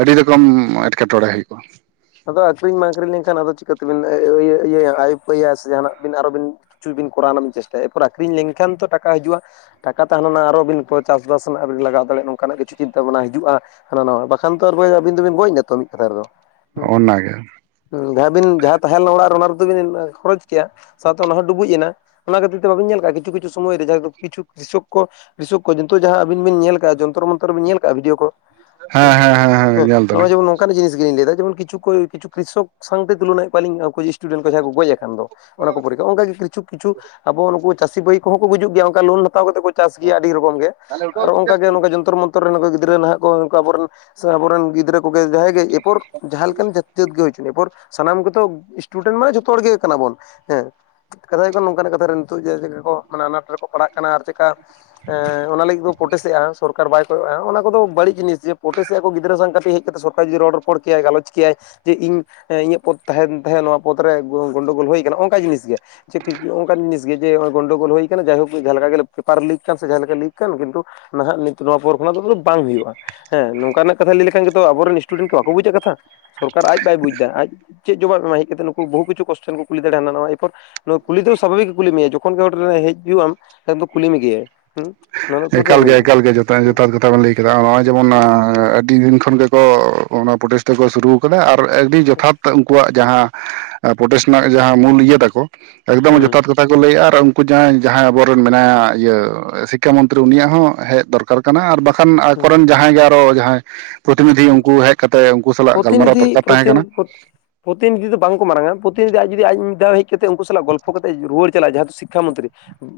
right: ᱟᱹᱰᱤ ᱨᱚᱠᱚᱢ ᱮᱴᱠᱮᱴᱚᱬᱮ ᱦᱩᱭᱩᱜᱼᱟ ᱾
left: ᱟᱫᱚ ᱟᱹᱠᱷᱨᱤᱧ ᱢᱟ ᱟᱹᱠᱷᱨᱤᱧ ᱞᱮᱱᱠᱷᱟᱱ ᱟᱫᱚ ᱪᱤᱠᱟᱹᱛᱮᱵᱤᱱ ᱤᱭᱟᱹᱭᱟ ᱟᱹᱭᱩᱯᱟᱹᱭᱟ ᱥᱮ ᱡᱟᱦᱱᱟᱜ ᱵᱤᱱ ᱟᱨ ᱦᱚᱸ ᱵᱤᱱ ᱠᱤᱪᱷᱩ ᱵᱤᱱ ᱠᱚᱨᱟᱣ ᱨᱮᱱᱟᱜ ᱵᱤᱱ ᱪᱮᱥᱴᱟᱭ ᱮᱨᱯᱚᱨ ᱟᱠᱷᱨᱤᱧ ᱞᱮᱱᱠᱷᱟᱱ ᱛᱚ ᱴᱟᱠᱟ ᱦᱤᱡᱩᱜᱼᱟ ᱾ ᱴᱟᱠᱟ ᱛᱟᱦᱮᱱ ᱞᱮᱱᱟ ᱟᱨᱦᱚᱸ ᱵᱤᱱ ᱛᱚ ᱪᱟᱥᱵᱟᱥ ᱨᱮᱱᱟᱜ ᱵᱤᱱ ᱞᱟᱜᱟᱣ ᱫᱟᱲᱮᱭᱟᱜ-ᱟ ᱱᱚᱝᱠᱟᱱᱟᱜ ᱠᱤᱪᱩ ᱪᱤᱱᱛᱟᱹ ᱵᱷᱟᱵᱱᱟ ᱦᱤᱡᱩᱜᱼᱟ ᱾ ᱦᱟᱱᱟ ᱱᱟᱣᱟ ᱵᱟᱠᱷᱟᱱ ᱛ ᱟᱨ ᱵᱚᱭᱦᱟ ᱟᱵᱤᱱ ᱫᱚᱵᱤᱱ ᱜᱚᱡ ᱱᱟ ᱛᱚ ᱢᱤᱫ ᱠᱟᱛᱷᱟ ᱨᱮ ᱫᱚ
right: ᱚᱱᱟ ᱜᱮ
left: ᱦᱸ ᱡᱟᱦᱟᱸᱵᱤᱱ ᱡᱟᱦᱟᱸ ᱛᱟᱦᱮᱸᱞᱱᱟ ᱚᱲᱟᱜ ᱨᱮ ᱚᱱᱟ ᱨᱮ ᱫᱚ ᱵᱤᱱ ᱠᱷᱚᱨᱚᱪ ᱠᱮᱭᱟ ᱥᱟᱶᱛᱮ ᱚᱱᱟ ᱦᱚᱸᱚᱸ ᱰᱩᱵᱩᱡ ᱮᱱᱟ ᱚᱱᱟ ᱠᱷᱟᱹᱛᱤᱨ ᱛᱮ ᱵᱟᱵᱤᱱ ᱧᱮᱞ ᱠᱟᱜ ᱠᱤᱪᱷᱩ ᱠᱤᱪᱷᱩ ᱥᱚᱢᱚᱭ ᱨᱮ ᱠᱤᱷᱩ ᱠᱤᱷᱩ ᱠᱚ ᱵᱤᱥᱚᱠ ᱠᱚ ᱡᱤᱱᱛᱩᱚ ᱡᱟᱦᱟᱸ ᱟᱵᱤᱱ ᱧᱮᱞ ᱠᱟᱜ ᱡᱚᱱᱛᱚᱨ ᱢᱚᱱᱛᱚᱨ ᱵᱤᱱ ᱧᱮᱞ ᱠᱟᱜ ᱵᱷᱤᱰᱭᱳ ᱠᱚ ᱦᱮᱸ ᱦᱮᱸ ᱱᱚᱜ ᱚᱭ ᱡᱮᱢᱚᱱ ᱚᱱᱟᱱ ᱡᱤᱱᱤᱥ ᱜᱮᱞᱤᱧ ᱞᱟᱹᱭ ᱮᱟ ᱡᱮᱚᱱ ᱠᱤᱪᱩ ᱠᱚ ᱠᱤᱪᱩ ᱠᱨᱤᱥᱚᱠ ᱥᱟᱶᱛᱮ ᱛᱩᱞᱱᱟᱮᱫ ᱠᱚᱣᱟᱞᱤᱧ ᱥᱴᱩᱰᱮᱱᱴ ᱠᱚ ᱡᱟᱦᱟᱸ ᱠᱚ ᱜᱚᱡ ᱟᱠᱟᱱ ᱫᱚ ᱚᱱᱟ ᱠᱚᱨᱤᱠᱮ ᱚᱱᱠᱟ ᱜᱮ ᱠᱤᱪᱷᱩ ᱠᱤᱪᱷᱩ ᱟᱵᱚ ᱱᱩᱠᱩ ᱪᱟᱹᱥᱤ ᱵᱟᱹᱭ ᱠᱚᱦᱚᱸ ᱠᱚ ᱜᱩᱡᱩᱜ ᱜᱮᱭᱟ ᱚᱱᱠᱟ ᱞᱳᱱ ᱦᱟᱛᱟᱣ ᱠᱟᱛᱮᱫ ᱠᱚ ᱪᱟᱥ ᱜᱮᱭᱟ ᱟᱹᱰᱤ ᱨᱚᱠᱚᱢ ᱜᱮ ᱟᱨ ᱚᱱᱠᱟᱜ ᱜᱮ ᱱᱚᱝᱠᱟ ᱡᱚᱱᱛᱚᱨ ᱢᱚᱱᱛᱚᱨ ᱨᱮᱱ ᱜᱤᱫᱽᱨᱟᱹ ᱱᱟᱦᱟᱜ ᱠᱚ ᱚᱱᱠᱟ ᱟᱵᱚᱨᱮᱱ ᱥᱮ ᱟᱵᱚᱨᱮᱱ ᱜᱤᱫᱽᱨᱟᱹ ᱠᱚᱜᱮ ᱡᱟᱦᱟᱸᱭ ᱜᱮ ᱮᱯᱚᱨ ᱡᱟᱦᱟᱸᱱ ᱪᱟᱹᱛ ᱜᱮᱭ ᱮᱨᱯᱚᱨ ᱥᱟᱱᱟᱢ ᱜᱮᱛᱚ ᱥᱴᱩᱰᱮᱱᱴ ᱢᱟᱱᱮ ᱡᱷᱚᱛᱚ ᱦᱚᱲ ᱜᱮ ᱠᱟᱱᱟ ᱵᱚᱱ ᱦᱮᱸ ᱠᱟᱛᱷᱟ ᱦᱩᱭᱩᱜ ᱠᱟᱱᱟ ᱱᱚᱝᱠᱟᱱᱟᱜ ᱠᱟᱛᱷᱟ ᱱᱤᱛᱚᱜ ᱡᱮ ᱪᱮᱫᱠᱟ ᱠᱚ ᱢᱟᱱᱮ ᱟᱱᱟᱴ ᱨᱮᱠᱚ ᱯᱟᱲᱦᱟᱜ ᱠᱟᱱᱟ ᱟᱨ ᱪᱮᱫᱠᱟ ᱚᱱᱟ ᱞᱟᱹᱜᱤᱫ ᱠᱚ ᱯᱚᱴᱮᱥᱮᱫ-ᱟ ᱥᱚᱨᱠᱟᱨ ᱵᱟᱭ ᱠᱚᱭᱚᱜ-ᱟ ᱚᱱᱟ ᱠᱚᱫᱚ ᱵᱟᱹᱲᱤᱡ ᱡᱤᱱᱤᱥ ᱡᱮ ᱯᱚᱴᱮᱥᱮᱜ-ᱟ ᱠᱚ ᱜᱤᱫᱽᱨᱟᱹ ᱵᱟᱝ ᱠᱟᱛᱮ ᱤᱭᱟ ᱠᱟᱛᱮ ᱨᱚᱲ ᱨᱚᱯᱚᱲ ᱠᱮᱭᱟᱭ ᱜᱟᱞᱚᱪ ᱠᱮᱭᱟᱭ ᱡᱮ ᱤᱧ ᱤᱧᱟᱹᱜ ᱯᱚᱫᱷ ᱛᱟᱦᱮᱱ ᱛᱟᱦᱮᱸ ᱱᱚᱣᱟ ᱯᱚᱫ ᱨᱮ ᱜᱚᱱᱰᱳᱜᱳᱞ ᱦᱩᱭ ᱟᱠᱟᱱᱟ ᱚᱱᱠᱟ ᱡᱤᱱᱤᱥ ᱜᱮ ᱡᱮ ᱠᱤᱪᱩ ᱚᱱᱠᱟ ᱡᱤᱱᱤᱥ ᱜᱮ ᱜᱚᱱᱰᱳᱜᱩᱞ ᱦᱩᱭ ᱠᱟᱱᱟ ᱡᱟᱭᱦᱳᱠ ᱡᱟᱦᱟᱸ ᱞᱮᱠᱟ ᱜᱮ ᱯᱮᱯᱟᱨ ᱞᱤᱠ ᱥᱮ ᱡᱟᱦᱟᱸᱮ ᱞᱤᱠ ᱠᱟᱱ ᱠᱤᱱᱛᱩ ᱱᱟᱦᱟᱜ ᱱᱤᱛ ᱱᱚᱣᱟ ᱯᱚᱨ ᱠᱷᱚᱱᱟᱜ ᱫᱚ ᱵᱟᱝ ᱦᱩᱭᱩᱜ-ᱟ ᱾ ᱦᱮᱸ ᱱᱚᱝᱠᱟᱱᱟᱜ ᱠᱟᱛᱷᱟ ᱞᱟᱹᱭ ᱞᱮᱠᱷᱟᱱ ᱜᱮᱛᱚ ᱟᱵᱚᱨᱮᱱ ᱮᱥᱴᱩᱰᱮᱱᱴ ᱠᱚ ᱵᱟᱠᱚ ᱵᱩᱡᱟᱜ ᱠᱟᱛᱷᱟ ᱾ ᱥᱚᱨᱠᱟᱨ ᱟᱡ ᱵᱟᱭ ᱵᱩᱡ ᱮᱫᱟ ᱟᱡ ᱪᱮᱫ ᱡᱚᱵᱟ ᱮᱢ ᱦᱮᱡ ᱠᱟᱛᱮ ᱱᱠᱩ ᱵᱩᱦᱩ ᱠᱤᱪᱷᱩ ᱠᱚᱥᱪᱮᱱ ᱠᱚ ᱠᱩᱞᱤ ᱫᱟᱲᱮᱱᱟ ᱱᱚᱣᱟ ᱮᱨᱯᱚᱨ ᱱᱚᱣᱟ ᱠᱩᱞᱤ ᱫᱚ ᱥᱟᱵᱷᱟᱵᱤᱠ ᱜᱮ ᱠᱩᱞᱤ ᱢᱮᱭᱟ ᱡᱚᱠᱷᱚᱱ ᱜᱮ ᱚᱵᱮᱱᱟᱜ ᱦᱩᱭᱩᱜᱩᱜ ᱟᱢ ᱮᱠᱷ ᱫᱚ ᱠᱩᱞᱤ ᱢᱮᱜᱭᱟᱭ ᱾
right: ᱮᱠᱟᱞ ᱜᱮ ᱮᱠᱟᱞ ᱜᱮ ᱡᱚᱛᱚ
left: ᱦᱩᱸ
right: ᱡᱚᱛᱷᱟᱛ ᱠᱟᱛᱷᱟ ᱵᱮᱱ ᱞᱟᱹᱭ ᱠᱮᱫᱟ ᱱᱚᱜᱼᱚᱭ ᱡᱮᱢᱚᱱ ᱟᱹᱰᱤ ᱫᱤᱱ ᱠᱷᱚᱱ ᱜᱮᱠᱚ ᱚᱱᱟ ᱯᱨᱚᱴᱮᱥᱴ ᱫᱚ ᱠᱚ ᱥᱩᱨᱩᱼᱼ ᱟᱨ ᱟᱹᱰᱤ ᱡᱚᱛᱷᱟᱛ ᱩᱱᱠᱩᱣᱟᱜ ᱡᱟᱦᱟᱸ ᱯᱨᱚᱴᱮᱥᱴ ᱨᱮᱱᱟᱜ ᱡᱟᱦᱟᱸ ᱢᱩᱞ ᱤᱭᱟᱹ ᱛᱟᱠᱚᱼᱼ ᱮᱠᱫᱚᱢ ᱡᱚᱛᱷᱟᱛ
left: ᱦᱩᱸ
right: ᱠᱟᱛᱷᱟ ᱠᱚ ᱞᱟᱹᱭᱮᱫ-ᱟ ᱟᱨ ᱩᱱᱠᱩ ᱡᱟᱦᱟᱸᱭ ᱡᱟᱦᱟᱸᱭ ᱟᱵᱚᱨᱮᱱ ᱢᱮᱱᱟᱭᱟ ᱤᱭᱟᱹ ᱥᱤᱼᱼ ᱤᱠᱠᱷᱟ ᱢᱚᱱᱛᱨᱤ ᱩᱱᱤᱭᱟᱜ ᱦᱚᱸ ᱦᱮᱡ ᱫᱚᱨᱠᱟᱨ ᱠᱟᱱᱟ ᱟᱨ ᱵᱟᱠᱷᱟᱱ
left: ᱦᱩᱸ
right: ᱟᱠᱚ ᱨᱮᱱ ᱡᱟᱦᱟᱸᱭ ᱜᱮ ᱟᱨᱚ ᱡᱟᱦᱟᱸᱭ ᱼᱼ ᱯᱨᱚᱛᱤᱱᱤᱫᱷᱤ
left: ᱦᱩᱸ
right: ᱩᱱᱠᱩ ᱦᱮᱡ ᱠᱟᱛᱮ ᱩᱱᱠᱩ ᱥᱟᱞᱟᱜ ᱜᱟᱞᱢᱟᱨᱟᱣ ᱫᱚᱨᱠᱟᱨ ᱛᱟᱦᱮᱸ ᱠᱟᱱᱟ ᱾
left: ᱯᱨᱚᱛᱤᱱᱤᱫᱷᱷᱤ ᱫᱚ ᱵᱟᱝᱠᱚ ᱢᱟᱨᱟᱝᱟ ᱯᱨᱚᱛᱤᱱᱤᱫᱷᱤ ᱟᱡ ᱡᱩᱫᱤ ᱟᱡ ᱢᱤᱫ ᱫᱷᱟᱣ ᱦᱮᱡ ᱠᱟᱛᱮ ᱩᱱᱠᱩ ᱥᱟᱞᱟᱜ ᱜᱚᱞᱯᱷᱚ ᱠᱟᱛᱮ ᱨᱩᱣᱟᱹᱲ ᱪᱟᱞᱟᱜ-ᱟ ᱼᱼ ᱥᱤᱠᱠᱷᱟ ᱢᱚᱱᱛᱨᱤ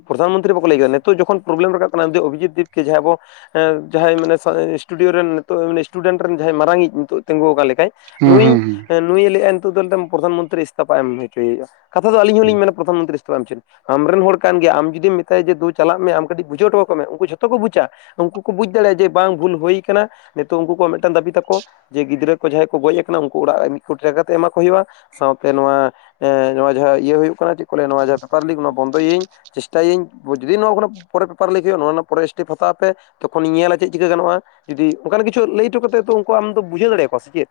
left: ᱯᱨᱚᱫᱷᱟᱱ ᱢᱚᱱᱛᱨᱤ ᱵᱟᱠᱚ ᱞᱟᱹᱭ ᱠᱮᱫᱟ ᱱᱤᱛᱚᱜ ᱡᱚᱠᱷᱚᱱ ᱯᱨᱚᱵᱞᱮᱢ ᱨᱟᱠᱟᱵ ᱠᱟᱱᱟ ᱚᱵᱷᱤᱡᱤᱛ ᱫᱤᱯᱠᱮ ᱡᱟᱦᱟᱸᱭ ᱟᱵᱚ ᱼᱼ ᱦᱮᱸ ᱡᱟᱦᱟᱸᱭ ᱢᱟᱱᱮ ᱤᱥᱴᱩᱰᱤᱭᱳ ᱨᱮᱱ ᱱᱤᱛᱚᱜ ᱤᱥᱴᱩᱰᱮᱱᱴ ᱨᱮᱱ ᱡᱟᱦᱟᱸᱭ ᱢᱟᱨᱟᱝᱤᱡ ᱱᱤᱛᱚᱜ ᱼᱼ ᱛᱤᱸᱜᱩ ᱟᱠᱟᱱ ᱞᱮᱠᱟᱱ
right: ᱦᱩᱸ
left: ᱱᱩᱭ
right: ᱦᱩᱸ ᱦᱩᱸ
left: ᱱᱩᱭ ᱞᱟᱹᱭ ᱮᱫᱟᱭ ᱱᱤᱛᱚᱜ ᱫᱚ ᱯᱨᱚᱫᱷᱟᱱ ᱢᱚᱱᱛᱨᱤ ᱤᱥᱛᱚᱯᱷᱟ ᱮᱢ ᱦᱚᱪᱚᱭᱮ-ᱟ ᱦᱩᱭᱩᱜᱼᱟ ᱾ ᱠᱟᱛᱷᱟ ᱫᱚ ᱟᱞᱤᱧ ᱦᱚᱸᱞᱤᱧ ᱢᱮᱱᱟ ᱯᱨᱚᱫᱷᱟᱱ ᱢᱚᱱᱛᱨᱤ ᱤᱥᱛᱚᱯᱷᱟ ᱮᱢ ᱦᱚᱪᱚᱱᱤᱡ ᱾ ᱟᱢ ᱨᱮᱱ ᱦᱚᱲ ᱠᱟᱱ ᱜᱮᱭᱟᱭ ᱟᱢ ᱡᱩᱫᱤᱢ ᱢᱮᱛᱟᱭᱟ ᱡᱮ ᱫᱩ ᱪᱟᱞᱟᱜ ᱢᱮ ᱟᱢ ᱠᱟᱹᱴᱤᱡ ᱵᱩᱡᱷᱟᱹᱣ ᱦᱚᱴᱚ ᱠᱟᱠᱚ ᱢᱮ ᱩᱱᱠᱩ ᱡᱷᱚᱛᱚ ᱠᱚ ᱵᱩᱡᱟ ᱾ ᱩᱱᱠᱩ ᱠᱚ ᱵᱩᱡᱽ ᱫᱟᱲᱮᱭᱟᱜ-ᱟ ᱡᱮ ᱵᱟᱝ ᱵᱷᱩᱞ ᱦᱩᱭ ᱠᱟᱱᱟ ᱱᱤᱛᱚᱜ ᱩᱱᱠᱩ ᱠᱚᱣᱟᱜ ᱢᱤᱫᱴᱟᱱ ᱫᱟᱹᱵᱤ ᱛᱟᱠᱚ ᱼᱼ ᱡᱮ ᱜᱤᱫᱽᱨᱟᱹ ᱠᱚ ᱡᱟᱦᱟᱸᱭ ᱠᱚ ᱜᱚᱡ ᱟᱠᱟᱱᱟ ᱩᱱᱠᱩ ᱚᱲᱟᱜ ᱨᱮ ᱢᱤᱫ ᱠᱳᱴᱤ ᱴᱟᱠᱟ ᱠᱟᱛᱮ ᱮᱢᱟᱠᱚ ᱦᱩᱭᱩᱜᱼᱟ ᱥᱟᱶᱛᱮ ᱱᱚᱶᱟ ᱼᱼ ᱱᱚᱣᱟ ᱡᱟᱦᱟᱸ ᱤᱭᱟᱹ ᱦᱩᱭᱩᱜ ᱠᱟᱱᱟ ᱪᱮᱫ ᱠᱚ ᱞᱟᱹᱭᱟ ᱱᱚᱣᱟ ᱯᱮᱯᱟᱨ ᱞᱤᱠ ᱱᱚᱣᱟ ᱵᱚᱱᱫᱚᱭᱟᱹᱧ ᱼᱼ ᱪᱮᱥᱴᱟᱭᱟᱹᱧ ᱡᱩᱫᱤ ᱱᱚᱣᱟ ᱠᱷᱚᱱᱟᱜ ᱯᱚᱨᱮ ᱯᱮᱯᱟᱨ ᱞᱤᱠ ᱦᱩᱭᱩᱜᱼᱟ ᱨᱮᱱᱟᱜ ᱯᱚᱨᱮ ᱥᱴᱮᱯ ᱦᱟᱛᱟᱣ ᱯᱮ᱾ ᱛᱚᱠᱷᱚᱱᱤᱧ ᱧᱮᱞᱟ ᱪᱮᱫ ᱪᱤᱠᱟᱹ ᱜᱟᱱᱚᱜᱼᱟ ᱡᱩᱫᱤ ᱚᱱᱠᱟ ᱠᱤᱪᱷᱩ ᱞᱟᱹᱭ ᱦᱚᱴᱚ ᱠᱟᱛᱮᱫ ᱦᱚᱸ ᱛᱚ ᱩᱱᱠᱩ ᱟᱢ ᱼᱼ ᱵᱩᱡᱷᱟᱹᱣ ᱫᱟᱲᱮ ᱟᱠᱚᱣᱟ ᱥᱮ ᱪᱮᱫ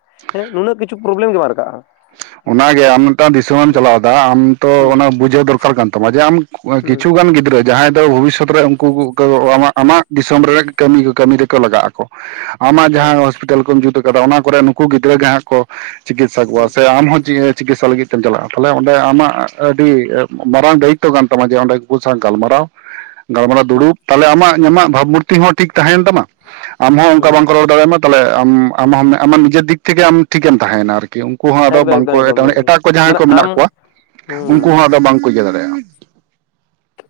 left: ᱱᱩᱱᱟᱹᱜ ᱠᱤᱪᱷᱩ ᱯᱨᱚᱵᱞᱮᱢ ᱜᱮ ᱵᱟᱝ ᱨᱟᱠᱟᱵ-ᱟ ᱾
right: ᱚᱱᱟ ᱜᱮ ᱟᱢ ᱢᱤᱫᱴᱟᱝ ᱫᱤᱥᱚᱢ ᱮᱢ ᱪᱟᱞᱟᱣ ᱮᱫᱟ ᱟᱢ ᱛᱚ ᱚᱱᱟ ᱵᱩᱡᱷᱟᱹᱣ ᱫᱚᱨᱠᱟᱨ ᱠᱟᱱ ᱛᱟᱢᱟ ᱡᱮ ᱟᱢ ᱼᱼ
left: ᱦᱩᱸ
right: ᱠᱤᱪᱷᱩᱜᱟᱱ ᱜᱤᱫᱽᱨᱟᱹ ᱡᱟᱦᱟᱸᱭ ᱫᱚ ᱵᱷᱚᱵᱤᱥᱥᱚᱛ ᱨᱮ ᱩᱱᱠᱩ ᱟᱢᱟᱜ
left: ᱦᱩᱸ
right: ᱼᱼ ᱫᱤᱥᱚᱢ ᱨᱮ ᱠᱟᱹᱢᱤ ᱠᱚ ᱠᱟᱹᱢᱤ ᱨᱮᱠᱚ ᱞᱟᱜᱟᱜ ᱟᱠᱚ ᱟᱢᱟᱜ
left: ᱦᱮᱸ
right: ᱡᱟᱦᱟᱸ ᱦᱚᱥᱯᱤᱼᱼ ᱴᱟᱞ ᱠᱚᱢ ᱡᱩᱛ ᱟᱠᱟᱫᱟ ᱚᱱᱟ ᱠᱚᱨᱮ ᱱᱩᱠᱩ ᱜᱤᱫᱽᱨᱟᱹ ᱜᱮ ᱦᱟᱸᱜ ᱠᱚ ᱪᱤᱠᱤᱛᱥᱟ ᱠᱚᱣᱟ
left: ᱦᱩᱸ
right: ᱾ ᱟᱢ ᱪᱤᱠᱤᱛᱥᱟ ᱞᱟᱹᱜᱤᱫ ᱛᱮᱢ ᱪᱟᱞᱟᱜ-ᱟ ᱛᱟᱦᱚᱞᱮ ᱚᱸᱰᱮ ᱟᱢᱟᱜ ᱟᱹᱰᱤ ᱼᱼ ᱢᱟᱨᱟᱝ ᱫᱟᱭᱤᱛᱛᱚ ᱠᱟᱱ ᱛᱟᱢᱟ ᱡᱮ ᱚᱸᱰᱮ ᱩᱱᱠᱩ ᱠᱚ ᱥᱟᱶ ᱜᱟᱞᱢᱟᱨᱟᱣ ᱾ ᱜᱟᱞᱢᱟᱨᱟᱣ
left: ᱦᱩᱸ
right: ᱫᱩᱲᱩᱵ ᱛᱟᱦᱚᱞᱮ ᱟᱢᱟᱜ ᱵᱷᱟᱵᱽ
left: ᱦᱩᱸ
right: ᱢᱩᱨᱛᱤ ᱦᱚᱸ ᱴᱷᱤᱠ ᱛᱟᱦᱮᱭᱮᱱ ᱛᱟᱢᱟ ᱟᱢ ᱦᱚᱸ ᱚᱱᱠᱟ ᱵᱟ
left: ᱦᱩᱸ
right: ᱠᱚ ᱨᱚᱲ ᱫᱟᱲᱮᱭᱟᱢᱟ ᱾ ᱛᱟᱦᱚᱞᱮ ᱟᱢ ᱟᱢ ᱟᱢᱟᱜ ᱱᱤᱡᱮᱨ ᱫᱤᱠ ᱛᱷᱮᱠᱮ ᱟᱢ ᱴᱷᱤᱠ ᱮᱢ ᱛᱟᱦᱮᱭᱮᱱᱟ ᱟᱨᱠᱤ ᱼᱼ ᱩᱱᱠᱩ ᱦᱚᱸ ᱟᱫᱚ
left: ᱮᱠᱫᱚᱢ
right: ᱵᱟᱝ
left: ᱮᱠᱫᱚᱢ
right: ᱠᱚ [unintelligible]
left: ᱮᱠᱫᱚᱢ
right: ᱮᱴᱟᱜ ᱠᱚ ᱡᱟᱦᱟᱸᱭ
left: ᱢᱟᱱᱮ
right: ᱠᱚ
left: ᱟᱢ
right: ᱢᱮᱱᱟᱜ ᱠᱚᱣᱟ ᱩᱱᱠᱩ
left: ᱦᱩᱸ
right: ᱦᱚᱸ ᱟᱫᱚ ᱵᱟᱝ ᱠᱚ ᱤᱭᱟᱹ ᱫᱟᱲᱮᱭᱟᱜ-ᱟ ᱾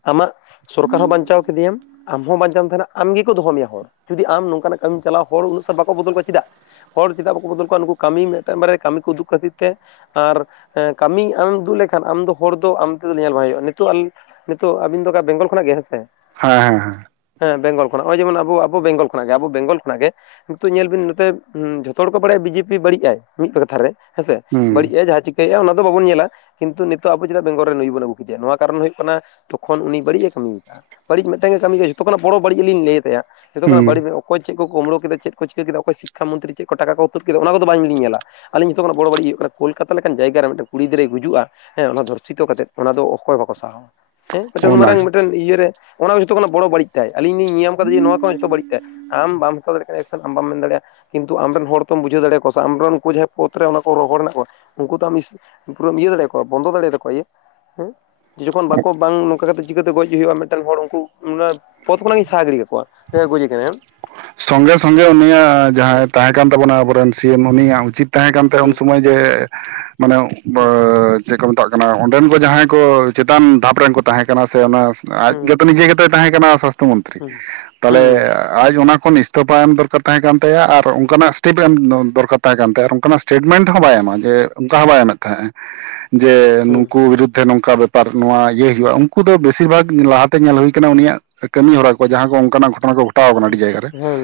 left: ᱟᱢᱟᱜ ᱥᱚᱨᱠᱟᱨ ᱦᱚᱸ ᱵᱟᱧᱪᱟᱣ ᱠᱮᱫᱮᱭᱟᱢ ᱾ ᱟᱢ ᱦᱚᱸ ᱵᱟᱧᱪᱟᱣᱮᱢ ᱛᱟᱦᱮᱱᱟ ᱟᱢ ᱜᱮ ᱠᱚ ᱫᱚᱦᱚ ᱢᱮᱭᱟ ᱦᱚᱲ ᱾ ᱡᱩᱫᱤ ᱟᱢ ᱱᱚᱝᱠᱟᱱᱟᱜ ᱠᱟᱹᱢᱤᱢ ᱪᱟᱞᱟᱣᱟ ᱾ ᱦᱚᱲ ᱩᱱᱟᱹᱜ ᱥᱟᱞ ᱵᱟᱠᱚ ᱵᱚᱫᱚᱞ ᱠᱚᱣᱟ ᱪᱮᱫᱟᱜ? ᱦᱚᱲ ᱪᱮᱫᱟᱜ ᱵᱟᱠᱚ ᱵᱚᱫᱚᱞ ᱠᱚᱣᱟ ᱱᱩᱠᱩ ᱠᱟᱹᱢᱤ ᱢᱤᱫᱴᱟᱝ ᱵᱟᱨᱭᱟ ᱠᱟᱹᱢᱤ ᱠᱚ ᱩᱫᱩᱜ ᱠᱷᱟᱹᱛᱤᱨ ᱛᱮ ᱼᱼ ᱟᱨ ᱠᱟᱹᱢᱤ ᱟᱢᱮᱢ ᱫᱩᱜ ᱞᱮᱠᱷᱟᱱ ᱟᱢ ᱫᱚ ᱦᱚᱲ ᱫᱚ ᱟᱢ ᱛᱮᱫᱚ ᱧᱮᱞ ᱵᱟᱝ ᱦᱩᱭᱩᱜ-ᱟ ᱱᱤᱛᱚᱜ ᱼᱼ ᱱᱤᱛᱚᱜ ᱟᱵᱤᱱ ᱫᱚ ᱚᱠᱟ ᱵᱮᱝᱜᱚᱞ ᱠᱷᱚᱱᱟᱜ ᱜᱮ ᱦᱮᱸ ᱥᱮ?
right: ᱦᱮᱸ ᱦᱮᱸ ᱦᱮᱸ ᱾
left: ᱦᱮᱸ ᱵᱮᱜᱚᱞ ᱠᱷᱚᱱᱟᱜ ᱱᱚᱜᱼᱚᱭ ᱡᱮᱢᱚᱱ ᱟᱵᱚ ᱟᱵᱚ ᱵᱮᱝᱜᱚᱞ ᱠᱷᱚᱱᱟᱜ ᱜᱮ ᱟᱵᱚ ᱵᱮᱝᱜᱚᱞ ᱠᱷᱚᱱᱟᱜ ᱜᱮ ᱼᱼ ᱱᱤᱛᱚᱜ ᱧᱮᱞ ᱵᱤᱱ ᱱᱚᱛᱮ ᱡᱷᱚᱛᱚ ᱦᱚᱲ ᱠᱚ ᱵᱟᱲᱟᱭᱟ ᱵᱤᱡᱮᱯᱤ ᱵᱟᱹᱲᱤᱡ ᱟᱭ ᱢᱤᱫ ᱵᱟᱨ ᱠᱟᱛᱷᱟ ᱨᱮ ᱾ ᱦᱮᱸ ᱥᱮ ᱵᱟᱹᱲᱤᱡ ᱟᱭ ᱡᱟᱦᱟ ᱪᱤᱠᱟᱹ ᱼᱼ ᱭᱮᱫᱟ ᱚᱱᱟ ᱫᱚ ᱵᱟᱵᱚᱱ ᱧᱮᱞᱟ ᱠᱤᱱᱛᱩ ᱱᱤᱛᱚᱜ ᱟᱵᱚ ᱪᱮᱫᱟᱜ ᱵᱮᱝᱜᱚᱞ ᱨᱮ ᱱᱩᱭ ᱵᱚᱱ ᱟᱹᱜᱩ ᱠᱮᱫᱮᱭᱟ ᱱᱚᱣᱟ ᱠᱟᱨᱚᱱ ᱦᱩᱭᱩᱜ ᱠᱟᱱᱟ ᱼᱼ ᱛᱚᱠᱷᱚᱱ ᱩᱱᱤ ᱵᱟᱹᱲᱤᱡ ᱮ ᱠᱟᱹᱢᱤ ᱟᱠᱟᱜᱼᱟ ᱵᱟᱹᱲᱤᱡ ᱢᱤᱫᱴᱮᱱ ᱜᱮᱭ ᱠᱟᱹᱢᱤᱭ ᱠᱟᱜᱼᱟ ᱡᱚᱛᱚ ᱠᱷᱚᱱᱟᱜ ᱵᱚᱲᱚ ᱵᱟᱹᱲᱤᱡ ᱞᱤᱧ ᱞᱟᱹᱭ ᱟ ᱛᱟᱭᱟ ᱡᱚᱛᱚᱱᱟᱜ
right: ᱦᱩᱸ ᱦᱩᱸ
left: ᱵᱟᱹᱲᱤᱡ ᱼᱼ ᱚᱠᱚᱭ ᱪᱮᱫ ᱠᱚ ᱠᱩᱢᱲᱩ ᱠᱮᱫᱟ, ᱪᱮᱫ ᱠᱚ ᱪᱤᱠᱟᱹ ᱠᱮᱫᱟ, ᱚᱠᱚᱭ ᱥᱤᱠᱷᱟ ᱢᱚᱱᱛᱨᱤ ᱪᱮᱫ ᱠᱚ ᱴᱟᱠᱟ ᱠᱚ ᱛᱩᱫ ᱠᱮᱫᱟ ᱚᱱᱟ ᱠᱚᱫᱚ ᱵᱟᱝ ᱞᱤᱧ ᱧᱮᱞᱟ ᱾ ᱟᱞᱤᱧ ᱡᱚᱛᱚ ᱠᱷᱚᱱᱟᱜ ᱵᱚᱲᱚ ᱵᱟᱹᱲᱤᱡ ᱦᱩᱭᱩᱜ ᱠᱟᱱᱟ ᱠᱳᱞᱠᱟᱛᱟ ᱞᱮᱠᱟᱱ ᱡᱟᱭᱜᱟ ᱨᱮ ᱢᱤᱫᱴᱮᱱ ᱠᱩᱲᱤ ᱜᱤᱫᱽᱨᱟᱹᱭ ᱜᱩᱡᱩᱜᱼᱟ ᱼᱼ ᱦᱮᱸ ᱚᱱᱟ ᱫᱷᱚᱨᱥᱤᱛᱚ ᱠᱟᱛᱮᱫ ᱚᱱᱟ ᱫᱚ ᱚᱠᱚᱭ ᱵᱟᱠᱚ ᱥᱟᱦᱟᱣᱟ ᱾ ᱦᱮᱸ ᱢᱤᱫᱴᱮᱱ ᱢᱟᱨᱟᱝ
right: ᱚᱱᱟᱜᱮ
left: ᱢᱤᱫᱴᱮᱱ ᱤᱭᱟᱹ ᱨᱮ ᱚᱱᱟ ᱠᱚ ᱡᱷᱚᱛᱚ ᱠᱷᱚᱱᱟᱜ ᱵᱚᱲᱚ ᱵᱟᱹᱲᱤᱡ ᱛᱟᱭ ᱾ ᱟᱞᱤᱧ ᱞᱤᱧ ᱧᱮᱞ ᱧᱟᱢ ᱠᱟᱫᱟ ᱡᱮ ᱱᱚᱣᱟ ᱠᱚ ᱦᱚᱸ ᱡᱚᱛᱚ ᱵᱟᱹᱲᱤᱡ ᱛᱟᱭ ᱾ ᱟᱢ ᱵᱟᱢ ᱦᱟᱛᱟᱣ ᱫᱟᱲᱮᱭᱟᱜ ᱠᱟᱱᱟ ᱮᱠᱥᱮᱱ ᱟᱢ ᱵᱟᱢ ᱢᱮᱱ ᱫᱟᱲᱮᱭᱟᱜᱼᱟ ᱾ ᱠᱤᱱᱛᱩ ᱟᱢ ᱨᱮᱱ ᱦᱚᱲ ᱛᱚᱢ ᱵᱩᱡᱷᱟᱹᱣ ᱫᱟᱲᱮᱭᱟᱠᱚᱣᱟ ᱥᱮ ᱟᱢ ᱨᱮᱱ ᱩᱱᱠᱩ ᱡᱟᱦᱟᱸᱭ ᱯᱚᱫᱽ ᱨᱮ ᱠᱚ ᱦᱚᱲ ᱢᱮᱱᱟᱜ ᱠᱚᱣᱟ ᱩᱱᱠᱩ ᱛᱚ ᱼᱼ ᱯᱩᱨᱟᱹ ᱤᱭᱟᱹ ᱫᱟᱲᱮᱭᱟᱠᱚᱣᱟ ᱵᱚᱱᱫᱚ ᱫᱟᱲᱮᱭᱟᱜ ᱛᱟᱠᱚᱣᱟ ᱤᱭᱟᱹ ᱦᱮᱸ ᱡᱚᱠᱷᱚᱱ ᱼᱼ ᱠᱚ ᱵᱟᱝ ᱼᱼ ᱚᱱᱠᱟ ᱠᱟᱛᱮ ᱪᱤᱠᱟᱹᱛᱮ ᱜᱚᱡ ᱦᱩᱭᱩᱜᱼᱟ ᱢᱤᱫᱴᱟᱝ ᱦᱚᱲ ᱩᱱᱠᱩ ᱯᱚᱫᱽ ᱠᱷᱚᱱᱟᱜ ᱤᱧ ᱥᱟᱦᱟ ᱜᱤᱰᱤ ᱠᱟᱠᱚᱣᱟ ᱜᱚᱡᱮ ᱠᱟᱱᱟ ᱼᱼ
right: ᱥᱚᱸᱜᱮ ᱥᱚᱸᱜᱮ ᱩᱱᱤᱭᱟᱜ ᱡᱟᱦᱟᱸᱭ ᱛᱟᱦᱮᱸ ᱠᱟᱱ ᱛᱟᱵᱚᱱᱟ ᱟᱵᱚᱨᱮᱱ ᱥᱤ ᱮᱢ ᱩᱱᱤᱭᱟᱜ ᱩᱪᱤᱛ ᱼᱼ ᱛᱟᱦᱮᱸ ᱠᱟᱱ ᱛᱟᱭᱟ ᱩᱱ
left: ᱦᱩᱸ
right: ᱥᱚᱢᱚᱭ ᱡᱮ ᱢᱟᱱᱮᱼᱼ ᱪᱮᱫ ᱠᱚ ᱢᱮᱛᱟᱜ ᱠᱟᱱᱟ ᱚᱸᱰᱮᱱ ᱠᱚ ᱡᱟᱦᱟᱸᱭ ᱠᱚ ᱪᱮᱛᱟᱱ ᱫᱷᱟᱯ ᱨᱮᱱ ᱠᱚ ᱛᱟᱦᱮᱸ ᱠᱟᱱᱟ ᱥᱮ ᱚᱱᱟ ᱟᱡ
left: ᱦᱩᱸ
right: ᱜᱮ ᱛᱚ ᱱᱤᱡᱮ ᱜᱮ ᱛᱚ ᱼᱼ ᱛᱟᱦᱮᱸ ᱠᱟᱱᱟ ᱥᱟᱥᱛᱷᱚ ᱢᱚᱱᱛᱨᱤ
left: ᱦᱩᱸ
right: ᱛᱟᱦᱚᱞᱮ
left: ᱦᱩᱸ
right: ᱟᱡ ᱚᱱᱟ ᱼᱼ ᱠᱷᱚᱱ ᱤᱥᱛᱳᱯᱷᱟ ᱮᱢ ᱫᱚᱨᱠᱟᱨ ᱛᱟᱦᱮᱸ ᱠᱟᱱ ᱛᱟᱭᱟ ᱟᱨ ᱚᱱᱠᱟᱱᱟᱜ ᱥᱴᱮᱯ ᱮᱢ ᱫᱚᱨᱠᱟᱨ ᱛᱟᱦᱮᱸ ᱠᱟᱱ ᱛᱟᱭᱟ ᱚᱱᱠᱟᱱᱟᱜ ᱥᱴᱮᱴᱢᱮᱱᱴ ᱦᱚᱸ ᱵᱟᱭ ᱮᱢᱟ ᱡᱮ ᱚᱱᱠᱟ ᱦᱚᱸ ᱵᱟᱭ ᱮᱢᱮᱫ ᱛᱟᱦᱮᱸᱫ ᱡᱮ
left: ᱦᱩᱸ ᱦᱩᱸ
right: ᱱᱩᱠᱩ ᱵᱤᱨᱩᱫᱽᱫᱷᱮ ᱱᱚᱝᱠᱟ ᱵᱮᱯᱟᱨ ᱱᱚᱣᱟ ᱤᱭᱟᱹ ᱦᱩᱭᱩᱜᱼᱟ ᱩᱱᱠᱩ ᱫᱚ ᱵᱮᱥᱤᱨ ᱵᱷᱟᱜᱽ ᱞᱟᱦᱟᱛᱮ ᱧᱮᱞ ᱦᱩᱭ ᱟᱠᱟᱱᱟ ᱩᱱᱤᱭᱟᱜ ᱠᱟᱹᱢᱤ ᱦᱚᱨᱟ ᱠᱚ ᱡᱟᱦᱟᱸ ᱠᱚ ᱚᱱᱠᱟᱱᱟᱜ ᱜᱷᱚᱴᱚᱱᱟ ᱠᱚ ᱜᱷᱚᱴᱟᱣ ᱠᱟᱱᱟ ᱟᱹᱰᱤ
left: ᱦᱩᱸ
right: ᱡᱟᱭᱜᱟ ᱨᱮ
left: ᱦᱮᱸ